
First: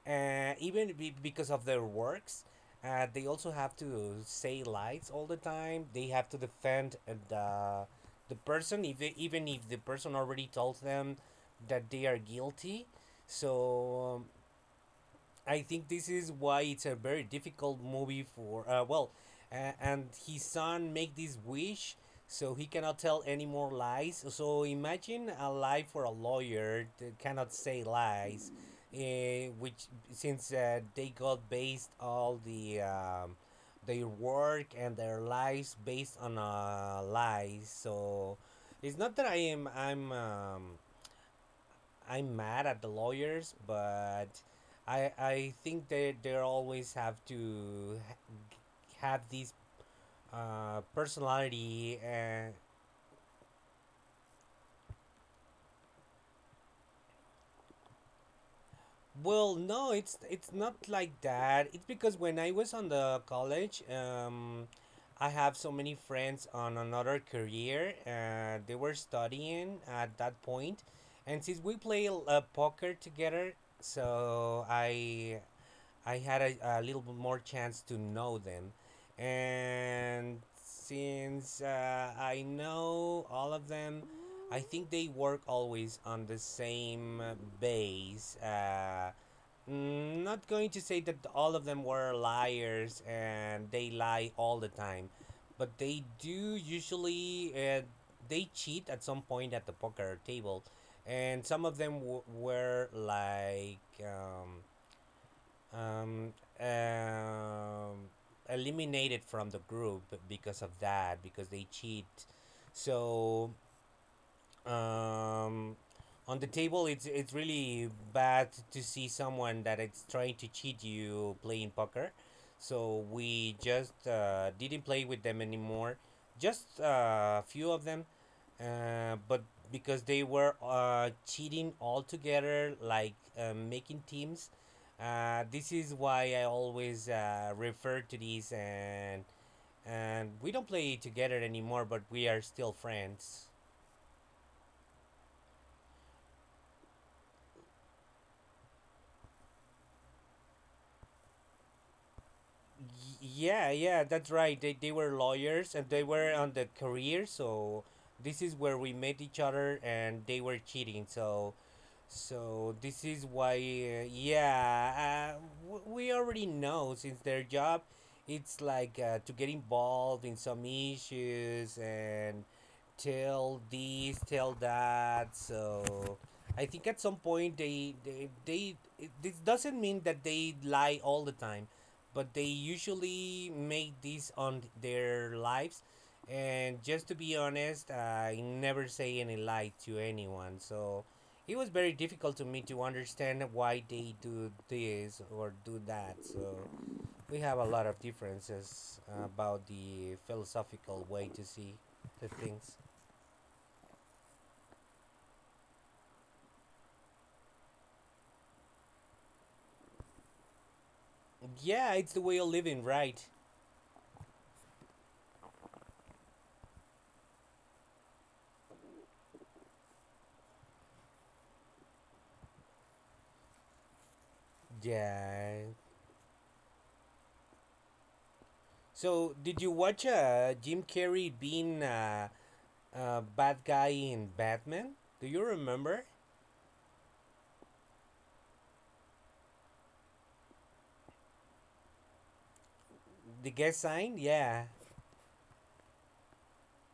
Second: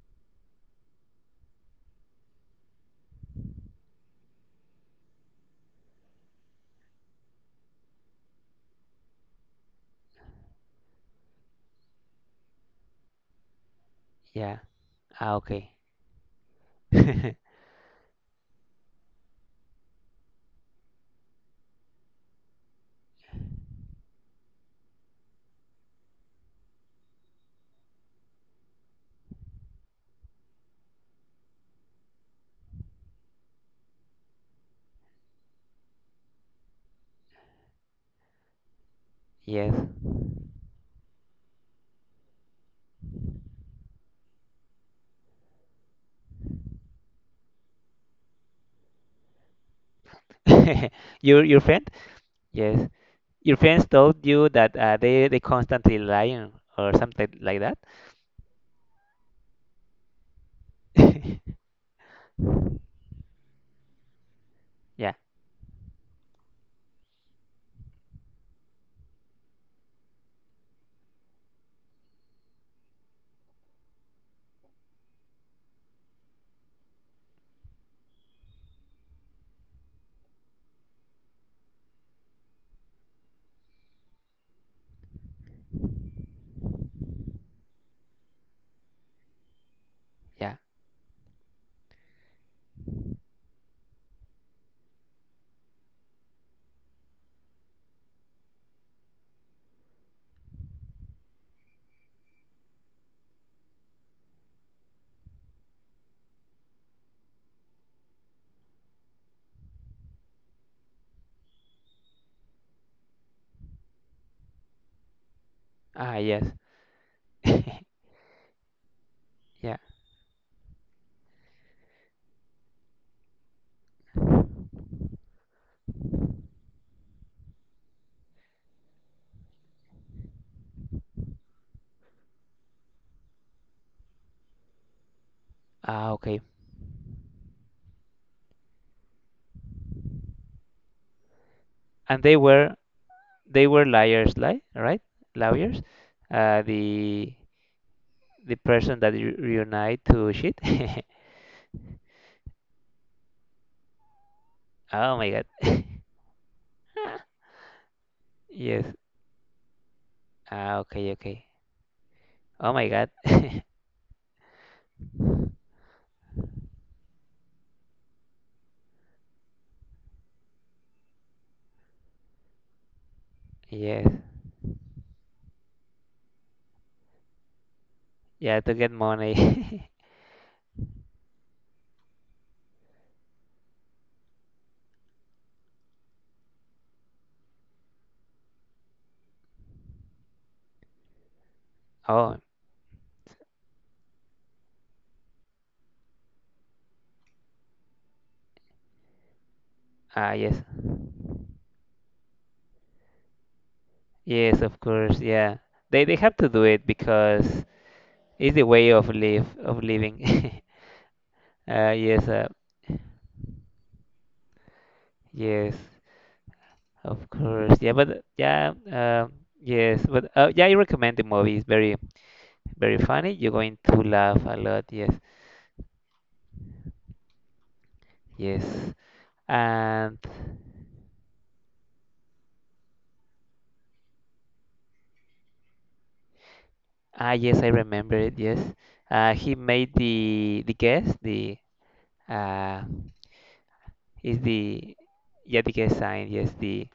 S1: uh, even be- because of their works uh, they also have to say lies all the time. They have to defend uh, the the person, if they, even if the person already told them that they are guilty. So um,
S2: yeah. Ah,
S1: I
S2: okay.
S1: think this is why it's a very difficult movie for uh, well, uh, and his son make this wish so he cannot tell any more lies. So imagine a life for a lawyer that cannot say lies, uh, which since uh, they got based all the um, their work and their lives based on uh, lies. So it's not that I
S2: Yes.
S1: am I'm. Um, I'm mad at the lawyers, but I I think they they always have to ha- have this uh,
S2: Your your friend?
S1: personality. Uh,
S2: Yes. Your friends told you that uh, they they constantly lying or something like that.
S1: well, no, it's it's not like that. It's because when I was on the college, um,
S2: Yeah,
S1: I have so many friends on another career. Uh, they were studying at that point, and since we play uh, poker together, so I I had a, a little bit more chance to know them. And since uh, I know all of them, I think they work always on the same base. Uh, mm, not
S2: yeah.
S1: going to say that all of them were liars and they lie all the time, but they do usually uh, they cheat at some point at the poker table, and some of them w- were like um, um, um, eliminated from the group because of that because they cheat, so um,
S2: Ah,
S1: on the
S2: yes.
S1: table it's it's really bad to see someone
S2: Yeah.
S1: that is trying to cheat you playing poker, so we just uh, didn't play with them anymore, just a uh, few of them uh, but because they were uh, cheating all together, like uh, making teams. Uh, this is
S2: Ah,
S1: why
S2: okay.
S1: I always uh, refer to these, and and we don't play together anymore, but
S2: And
S1: we
S2: they
S1: are
S2: were
S1: still friends.
S2: they were liars, li right? Lawyers. Uh, the the person that you reunite to shit.
S1: Y- yeah, yeah, that's right. They they
S2: Oh
S1: were
S2: my God.
S1: lawyers, and they were on the career, so this is where
S2: Yes.
S1: we met each other, and they were
S2: Ah, okay,
S1: cheating.
S2: okay.
S1: So
S2: Oh
S1: so
S2: my
S1: this
S2: God.
S1: is why, uh, yeah, uh, w- we already know since their job, it's like uh, to get involved in some issues and tell
S2: Yes.
S1: this, tell that. So I think at some point they they,
S2: Yeah, to
S1: they
S2: get
S1: it, this doesn't
S2: money.
S1: mean that they lie all the time, but they usually make this on their lives. And just to be honest, I never say any lie to anyone. So it was very
S2: Oh,
S1: difficult to me to understand why they do this or do that. So we have a lot of differences about the
S2: ah, yes.
S1: philosophical way to see the things.
S2: Yes, of course. Yeah. They they have to do it because it's the way of live of living. Uh,
S1: Yeah, it's the
S2: yes,
S1: way
S2: uh,
S1: of living, right?
S2: yes. Of course, yeah, but yeah, um, yes, but uh, yeah, I recommend the movie. It's very, very funny. You're going to laugh a lot. Yes,
S1: Yeah.
S2: yes,
S1: So did you watch
S2: and
S1: uh, Jim Carrey being a uh, uh, bad guy in Batman? Do you remember
S2: ah, yes, I remember it. Yes, uh, he made the the guess. The uh,
S1: the guest sign?
S2: is
S1: Yeah,
S2: the yeah the guest sign. Yes, the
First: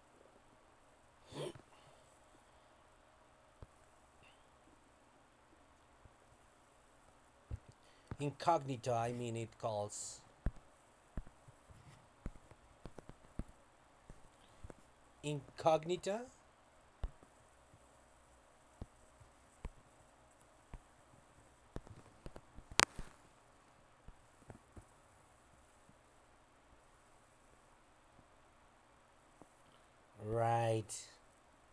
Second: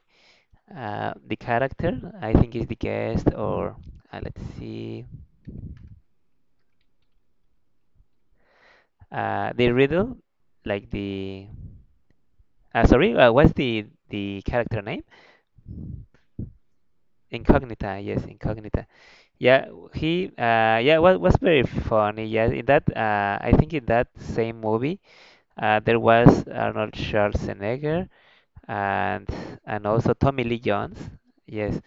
S2: uh the character. I think is the guest or uh, let's see.
S1: incognito. I mean,
S2: Uh,
S1: it
S2: the riddle,
S1: calls
S2: like the uh, sorry, uh, what's the the character name?
S1: incognito.
S2: Incognita, yes, Incognita. Yeah, w- he, uh, yeah, was was very funny. Yeah, in that, uh, I think in that same movie, uh, there was Arnold Schwarzenegger and and also Tommy Lee Jones.
S1: Right.
S2: Yes,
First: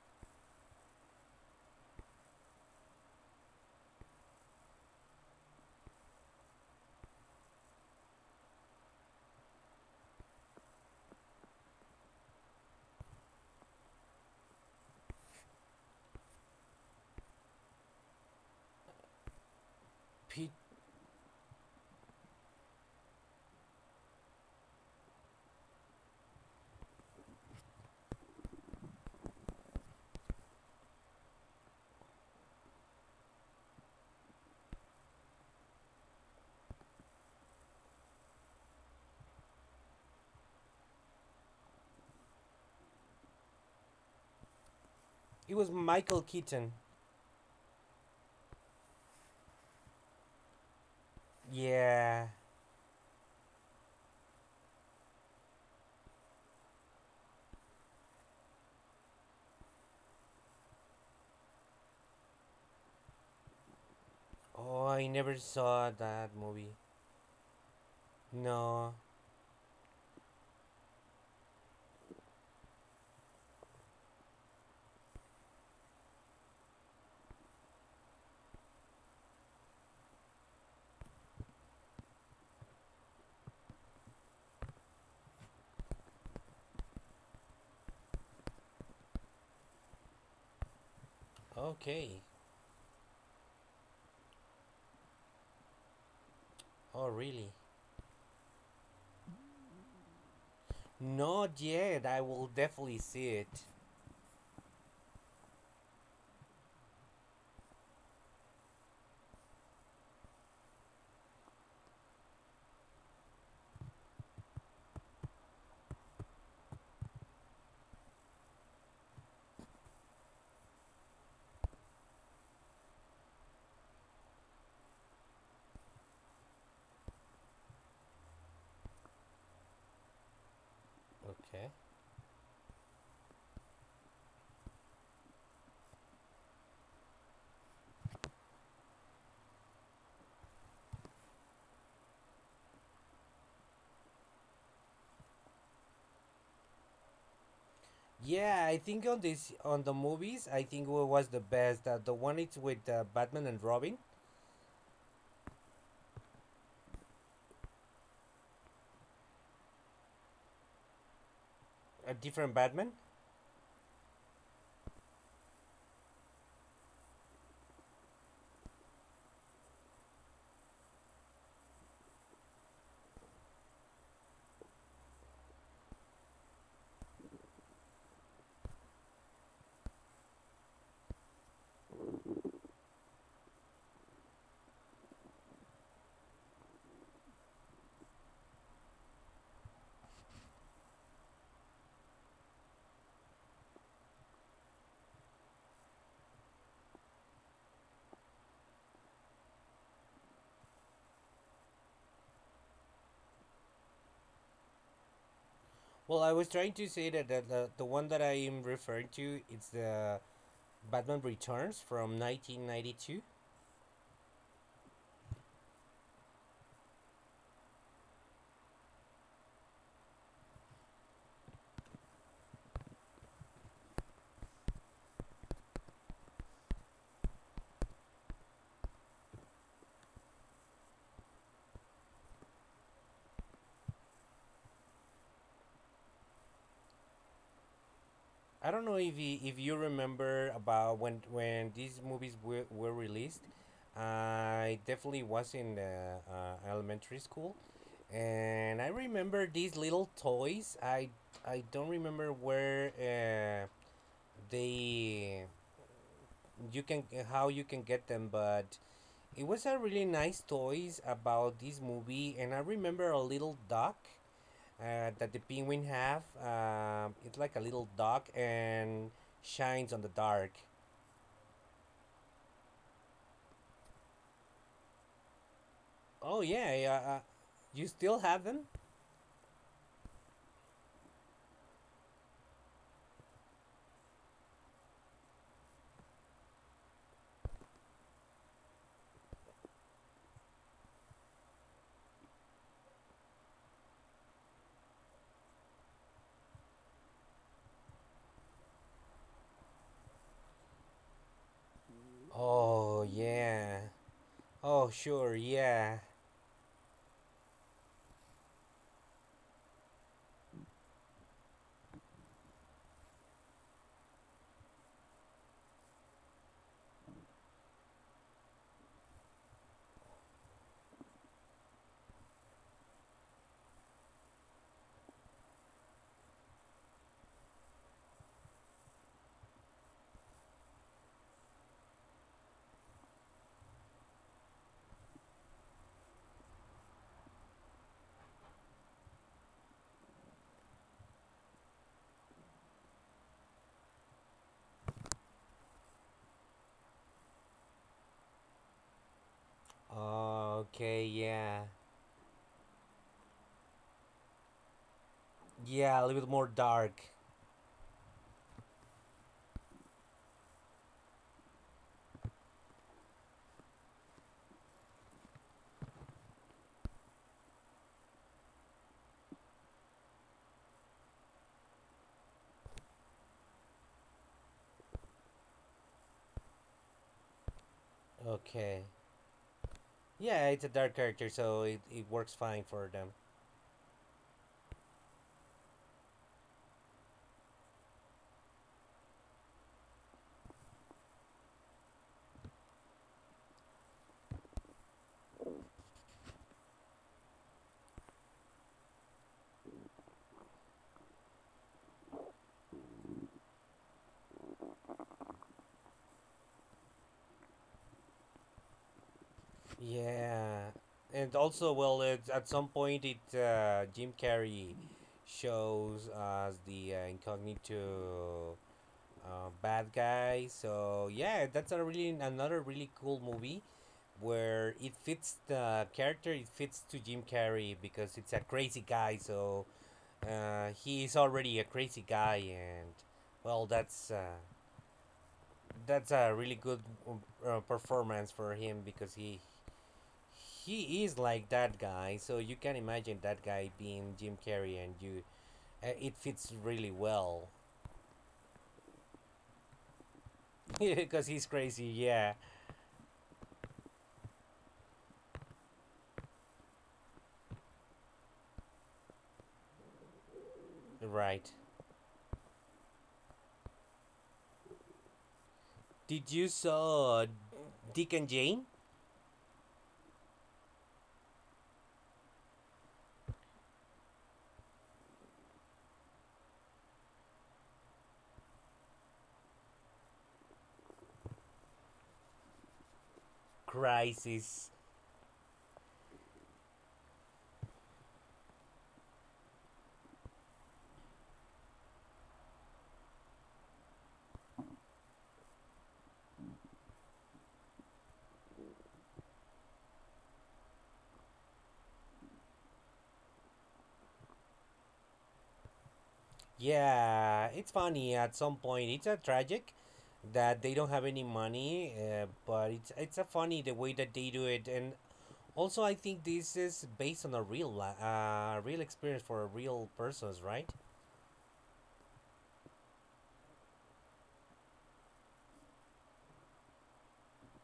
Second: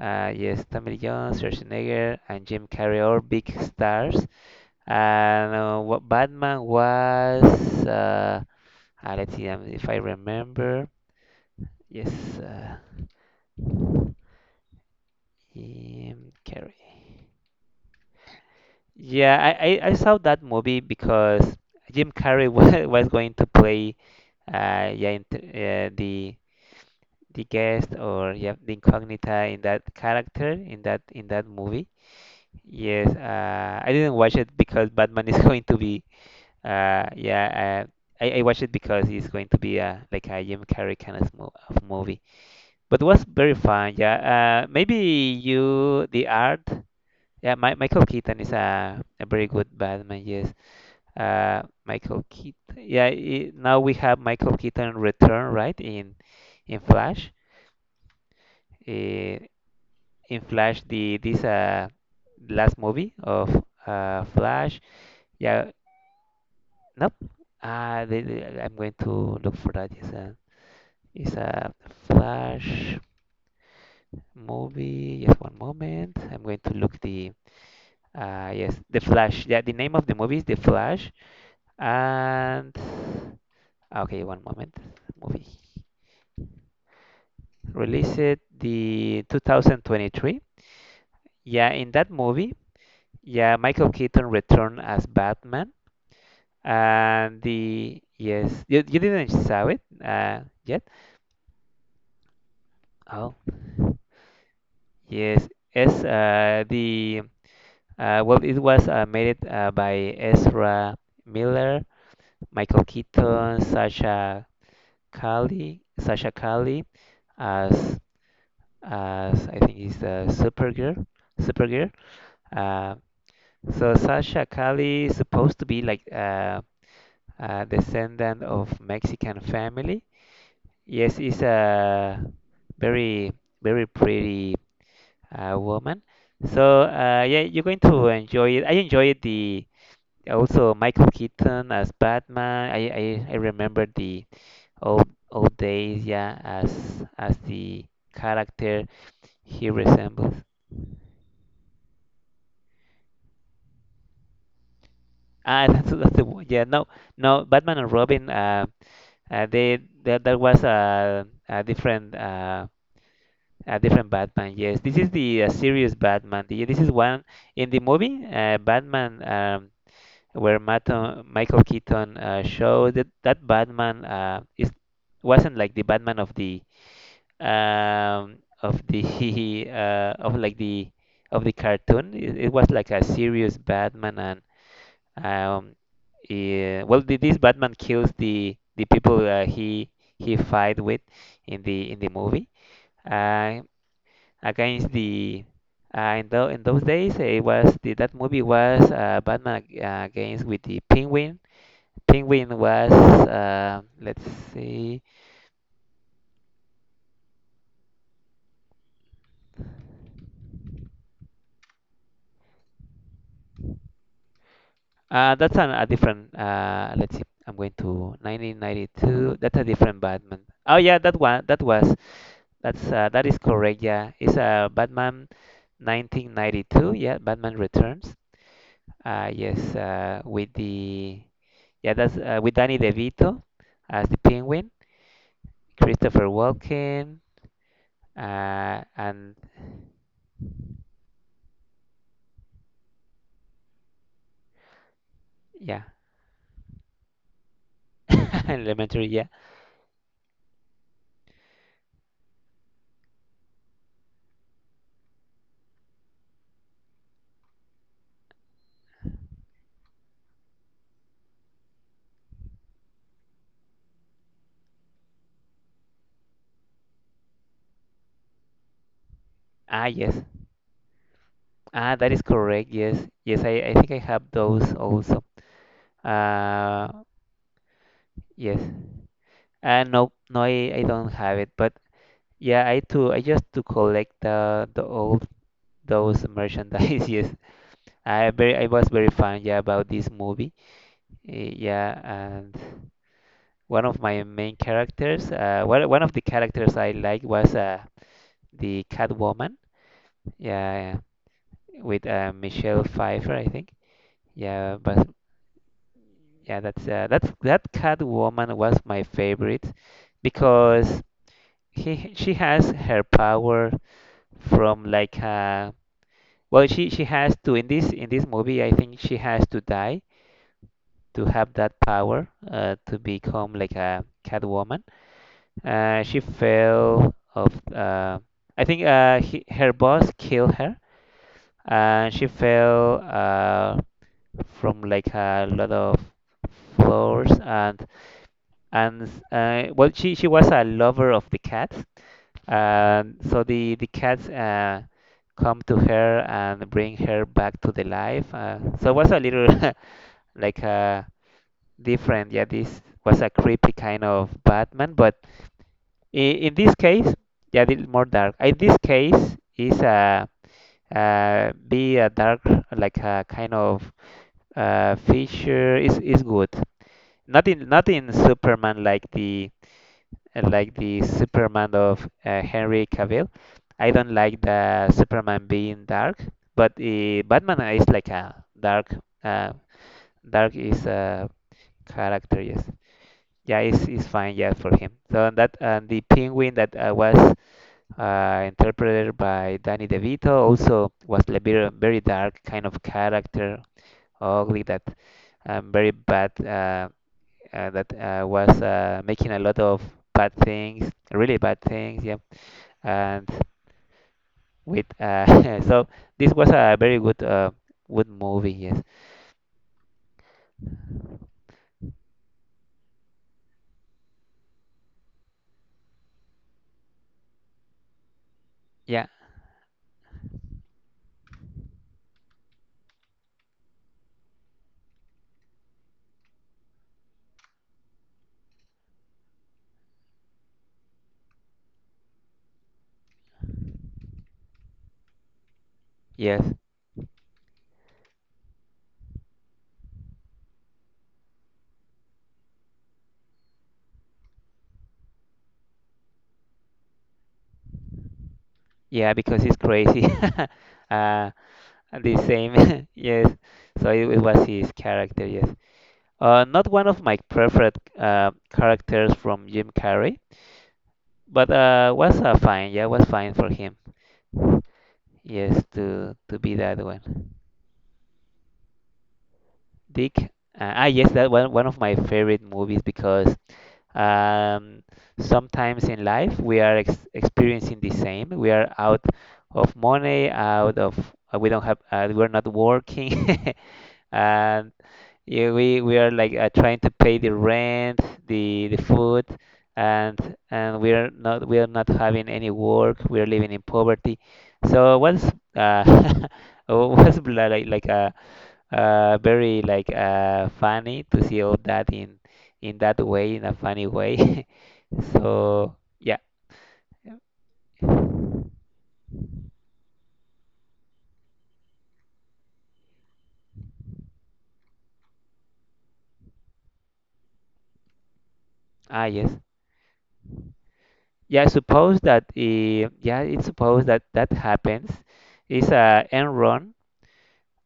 S2: uh, yes, Tommy Lee Jones, Schwarzenegger, and Jim Carrey, all big stars. And uh, what Batman was, uh, uh, let's see um, if I remember. Yes, uh, Jim Carrey. Yeah, I, I, I saw that
S1: Pete.
S2: movie because Jim Carrey was, was going to play uh, yeah, in, uh, the the guest or yeah, the incognita in that character in that in that movie. Yes, uh, I didn't watch it because Batman is going to be uh, yeah. Uh, I, I watched it because it's going to be a like a Jim Carrey kind of, mo of movie, but it was very fun. Yeah, uh, maybe
S1: It was
S2: you
S1: Michael
S2: the art.
S1: Keaton.
S2: Yeah, Mi Michael Keaton is a, a very good Batman. Yes, uh, Michael
S1: Yeah.
S2: Keaton. Yeah, I now we have Michael Keaton return, right? In in Flash. Uh, in Flash, the this uh last movie of uh Flash.
S1: Oh, I never
S2: Yeah,
S1: saw that movie.
S2: nope. Uh, the, the- I'm going
S1: No.
S2: to look for that. It's a it's a Flash movie. Just one moment. I'm going to look the uh yes the Flash. Yeah, the name of the movie is The Flash. And okay, one moment. Movie released the twenty twenty-three. Yeah, in that
S1: Okay.
S2: movie, yeah, Michael Keaton returned as Batman.
S1: Oh,
S2: And
S1: really?
S2: the yes, you, you didn't saw it uh, yet.
S1: Not yet. I will definitely see
S2: Oh,
S1: it.
S2: yes, yes. Uh, the uh, well, it was uh, made it uh, by Ezra Miller, Michael Keaton, Sasha Kali, Sasha Kali, as as I think is the Supergirl, Supergirl. Uh, So Sasha Cali is supposed to be like uh, a descendant of Mexican family. Yes, is
S1: Okay.
S2: a very very pretty uh, woman. So uh, yeah, you're going to enjoy it. I enjoyed the also Michael Keaton as Batman. I I, I remember the old old days. Yeah, as as the
S1: Yeah, I think on
S2: character
S1: this on the
S2: he
S1: movies, I
S2: resembles.
S1: think what was the best uh, the one it's with uh, Batman and Robin,
S2: Ah, that's, that's the one. Yeah, no, no, Batman and Robin. Uh, Uh, they that that was a a
S1: a
S2: different
S1: different
S2: uh,
S1: Batman.
S2: a different Batman. Yes, this is the uh, serious Batman. The, this is one in the movie uh, Batman um, where Mato, Michael Keaton uh, showed that that Batman uh, is wasn't like the Batman of the um, of the uh, of like the of the cartoon. It, it was like a serious Batman and um, yeah, well, th- this Batman kills the the people uh, he he fight with in the in the movie. Uh, Against the uh, in, tho in those days, it was the, that movie was uh, Batman ag- uh, against with the Penguin. Penguin was uh, let's see,
S1: Well, I was trying to say that the, the the one that I am referring to it's the Batman Returns from nineteen ninety-two.
S2: uh, that's an, a different. Uh, let's see, I'm going to nineteen ninety-two. That's a different Batman. Oh yeah, that one. That was. That's uh, that is correct. Yeah, it's uh, Batman nineteen ninety-two. Yeah, Batman Returns. Uh, yes, uh, with the yeah, that's uh, with Danny DeVito as the Penguin, Christopher Walken,
S1: I
S2: uh,
S1: don't know if
S2: and
S1: you, if you remember about when when these movies were, were released. I definitely was
S2: yeah,
S1: in uh, uh, elementary school, and I
S2: elementary. Yeah.
S1: remember these little toys. I I don't remember where uh, they you can how you can get them, but it was a really nice toys about this movie. And I remember a little duck uh, that the penguin have. Um, it's like a little dog and
S2: Ah,
S1: shines on the
S2: yes.
S1: dark.
S2: Ah, that is correct. Yes, yes. I, I think I have those also.
S1: Oh yeah,
S2: Uh,
S1: yeah. Uh, you still have
S2: yes.
S1: them?
S2: Uh, no, no, I, I don't have it. But yeah, I too. I just to collect the the old those merchandise. Yes, I very I was very fun yeah about this movie. Eh, yeah, and one of my main characters, uh, one one of the characters I liked was uh the Catwoman. Yeah, with uh, Michelle
S1: Oh
S2: Pfeiffer, I think.
S1: yeah.
S2: Yeah,
S1: Oh
S2: but
S1: sure, yeah.
S2: yeah, that's uh, that's that Catwoman was my favorite because he she has her power from like uh well she she has to in this in this movie I think she has to die to have that power uh, to become like a Catwoman. Uh, she fell of uh, I think uh, he, her boss killed her, and she fell uh, from like a lot of floors and and uh, well she she was a lover of the cats and so the the cats uh, come to her and bring her back to the life uh, so it was a little like a
S1: Okay, yeah.
S2: different. Yeah, this was a creepy kind of Batman, but
S1: Yeah, a little bit
S2: in,
S1: more
S2: in this
S1: dark.
S2: case, yeah, it's more dark. In this case, is a uh, be a dark like a kind of uh, feature is is good. Not in not in Superman like the like the Superman of uh, Henry Cavill. I don't like the Superman being dark, but uh, Batman is like a
S1: Okay.
S2: dark uh,
S1: Yeah,
S2: dark
S1: it's a
S2: is
S1: dark
S2: a
S1: character, so it, it works
S2: character. Yes.
S1: fine for them.
S2: Yeah, it's, it's fine, yeah, for him. So and that and the penguin that uh, was uh, interpreted by Danny DeVito also was a very, very dark kind of character, ugly, that um, very bad, uh, uh, that uh, was uh, making a lot of bad things, really bad things, yeah. And with uh, so this was a very good uh, good movie, yes.
S1: Yeah. And also, well, it's, at some point, it uh, Jim Carrey shows us the uh, incognito
S2: Yeah,
S1: uh, bad guy. So yeah, that's a really another really cool movie where it fits the character. It fits to Jim Carrey because it's a crazy guy. So uh, he is already a crazy guy, and well, that's uh, that's a
S2: yes,
S1: really good uh, performance for him because he he is like that guy. So you can imagine that guy being Jim Carrey, and you uh, it fits really well
S2: yeah, because it's crazy. uh,
S1: because he's crazy.
S2: the
S1: Yeah,
S2: same, yes. So it, it was his character, yes. Uh, not one of my preferred uh, characters from Jim Carrey, but
S1: right.
S2: uh, was uh, fine. Yeah, was fine for him. Yes, to
S1: Did
S2: to
S1: you
S2: be that
S1: saw
S2: one.
S1: Dick and Jane?
S2: Dick. Uh, ah, yes, that one one of my favorite movies because um, sometimes in life we are ex experiencing the same. We are out of money, out of uh, we don't have uh, we're not working, and
S1: Crisis.
S2: yeah, we we are like uh, trying to pay the rent, the the food, and and we are not we are not having any work. We are living in poverty. So what's uh uh, what's bla- like like a uh, uh, very like uh funny to see all that in in that way in a funny way. So yeah,
S1: Yeah, it's funny at some point. It's a tragic that they don't have any money, uh, but it's it's a funny the way that they do it. And also, I think this is based on a real li- uh, real
S2: ah
S1: experience
S2: yes,
S1: for real persons, right?
S2: yeah. Suppose that uh, yeah, it's supposed that that happens. It's a Enron.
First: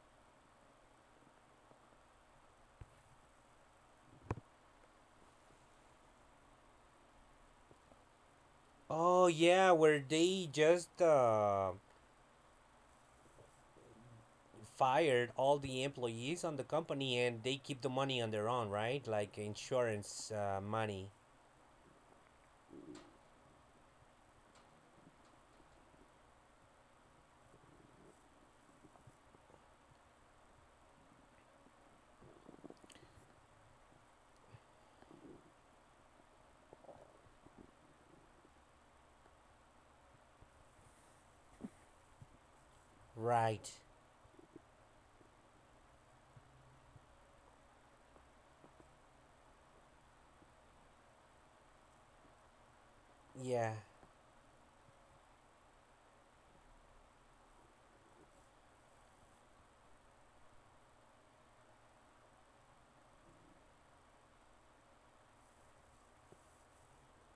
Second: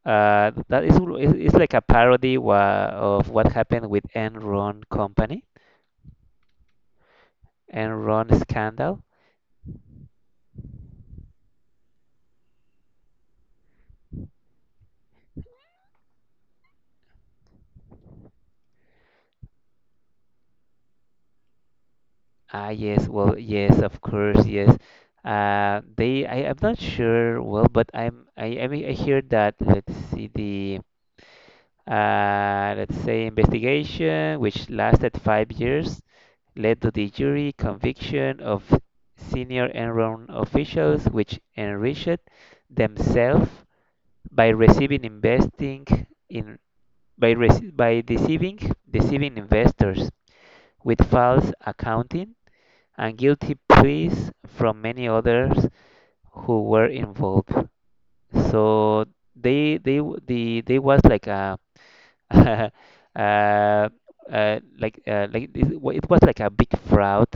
S2: Uh, that is it's it's like a parody wha- of what happened with Enron company, Enron scandal.
S1: Oh yeah, where they just uh, fired all the employees on the company and they keep the money on their own, right? Like insurance uh, money.
S2: Ah, yes, well, yes, of course, yes. Uh, they, I, I'm not sure, well, but I'm, I, I mean, I hear that, let's see, the, uh, let's say investigation, which lasted five years, led to the jury conviction of senior Enron officials, which enriched themselves
S1: Right.
S2: by receiving investing in by, rece- by deceiving deceiving investors with false accounting and guilty
S1: Yeah.
S2: pleas from many others who were involved. So they they w- the they was like a uh, uh, like uh, like it wa- it was like a big fraud,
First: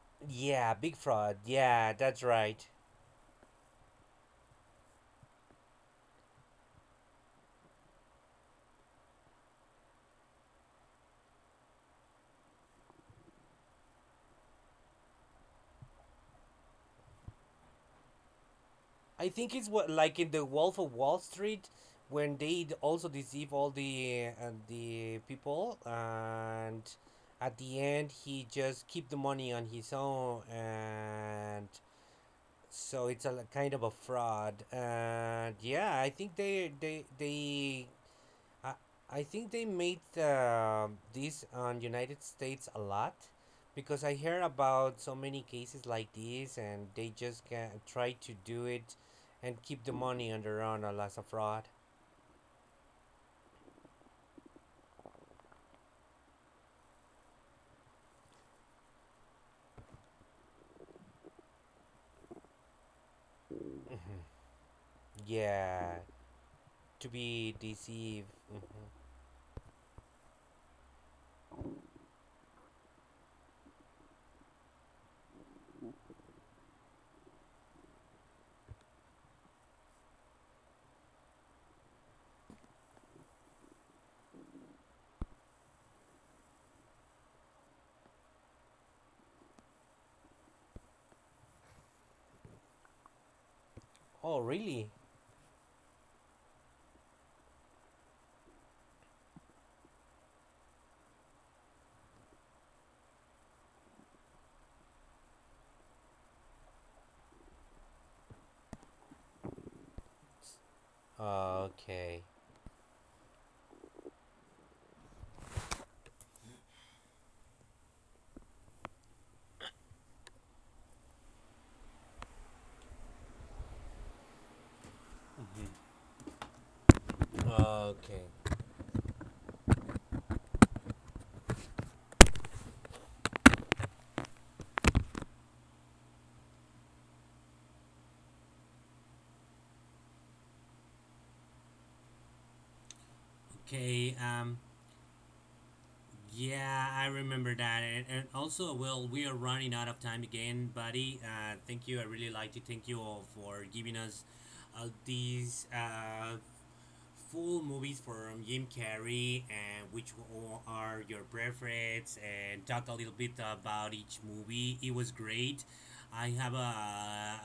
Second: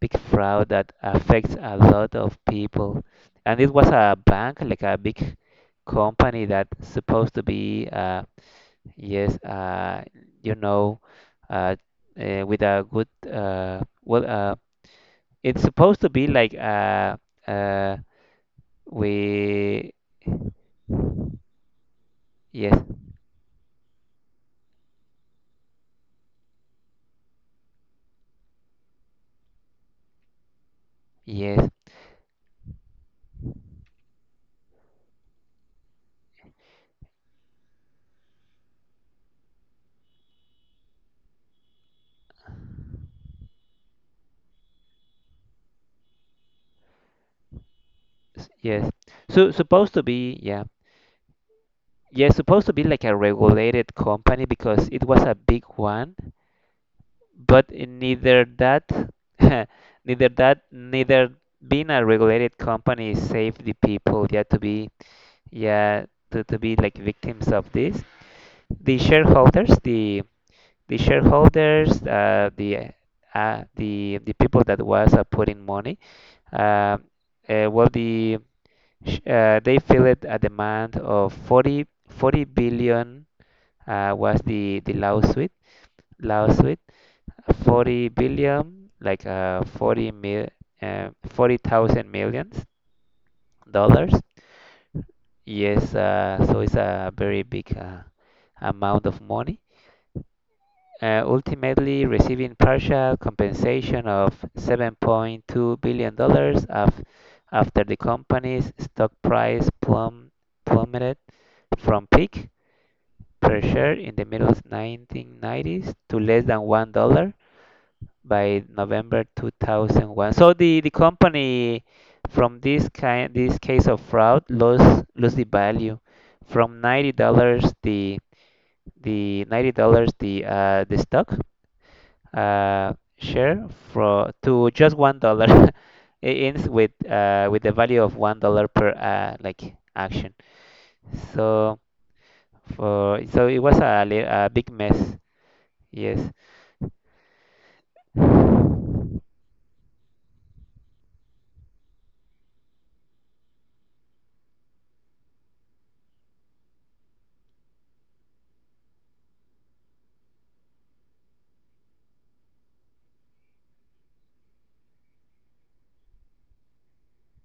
S2: big fraud
S1: Yeah,
S2: that
S1: big fraud.
S2: affects a
S1: Yeah,
S2: lot
S1: that's
S2: of
S1: right.
S2: people, and it was a bank like a big company that supposed to be uh, yes, uh, you know, uh, uh, with a good, uh, well, uh, it's supposed to be like uh, uh,
S1: I think it's what
S2: we,
S1: like in the Wolf of Wall Street when they d-
S2: yes,
S1: also deceive all the uh, the people and at the end he just keep the money on his own and
S2: yes,
S1: so it's a l- kind of a fraud, and yeah i think they they they I, I think they made uh, this on United States a lot because I hear about so many cases like this and they just can try to
S2: s-
S1: do
S2: yes.
S1: it
S2: So
S1: and keep the
S2: supposed to
S1: money
S2: be,
S1: on their
S2: yeah,
S1: own as a fraud.
S2: yes, supposed to be like a regulated company because it was a big one, but neither that, neither that, neither being a regulated company save the people.
S1: Hmm.
S2: Yeah, to be,
S1: Yeah,
S2: yeah, to, to be like
S1: to
S2: victims
S1: be
S2: of this.
S1: deceived. Hmm.
S2: The shareholders, the the shareholders, uh, the uh, the the people that was uh, putting money, um, uh, well, the sh- uh, they filled a demand of forty forty billion uh, was the the lawsuit lawsuit forty billion like uh, forty mil uh, forty thousand millions dollars.
S1: Oh, really?
S2: Yes, uh, so it's a very big uh, amount of money uh, ultimately receiving partial compensation of $7.2 billion dollars after the company's stock price plum- plummeted from
S1: Okay.
S2: peak per share in the middle of nineteen nineties to less than one dollar by November two thousand one. So the, the company from this kind this case of fraud lost lost the value from ninety dollars the
S1: Okay.
S2: the ninety dollars the uh, the stock uh, share for to just one dollar. It ends with uh, with the value of one dollar per uh, like action. So for so it was a,
S1: Okay.
S2: li- a
S1: Um.
S2: big mess. Yes.
S1: Yeah, I remember that. And,
S2: Uh,
S1: and also, well, we are running out of time again, buddy. Uh, thank you. I really like to thank you all for giving us uh, these uh, full movies from Jim Carrey and which o- are your preference and talk a little bit about each movie. It was great. I have uh,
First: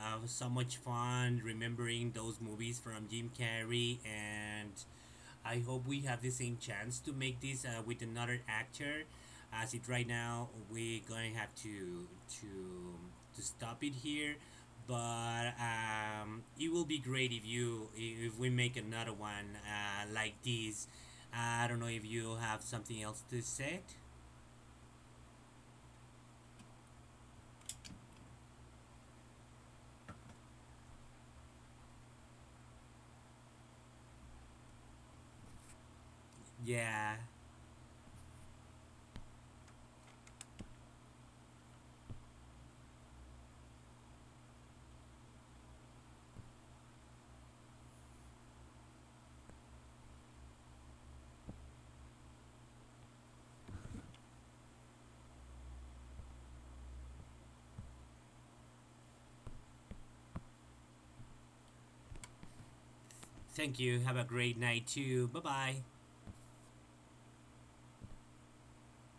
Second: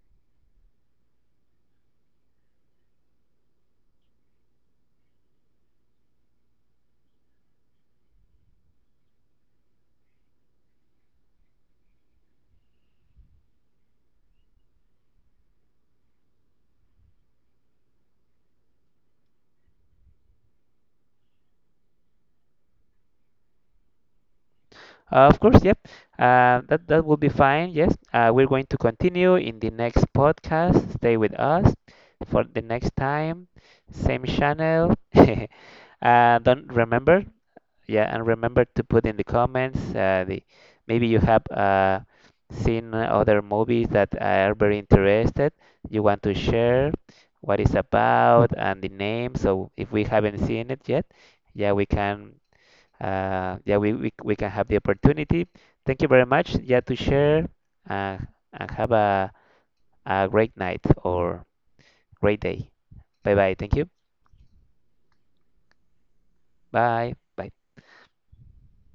S1: uh, so much fun remembering those movies from Jim Carrey and I hope we have the same chance to make this uh, with another actor. As it right now, we're gonna have to to to stop it here. But um, it will be great if you if we make another one uh, like this. I don't know if you have something else to say.
S2: of course, yep. Uh, that that will be fine. Yes. Uh, we're going to continue in the next podcast. Stay with us for the next time. Same channel. uh, don't
S1: Yeah.
S2: remember. Yeah, and remember to put in the comments uh, the maybe you have uh, seen other movies that are very interested. You want to share what it's about and the name. So if we haven't seen it yet, yeah, we can uh, yeah we, we we can have the opportunity. Thank you very much. Yeah, to share uh, and have a a great night or great day. Bye bye. Thank
S1: Thank
S2: you.
S1: you. Have a great night too. Bye bye.
S2: Bye. Bye.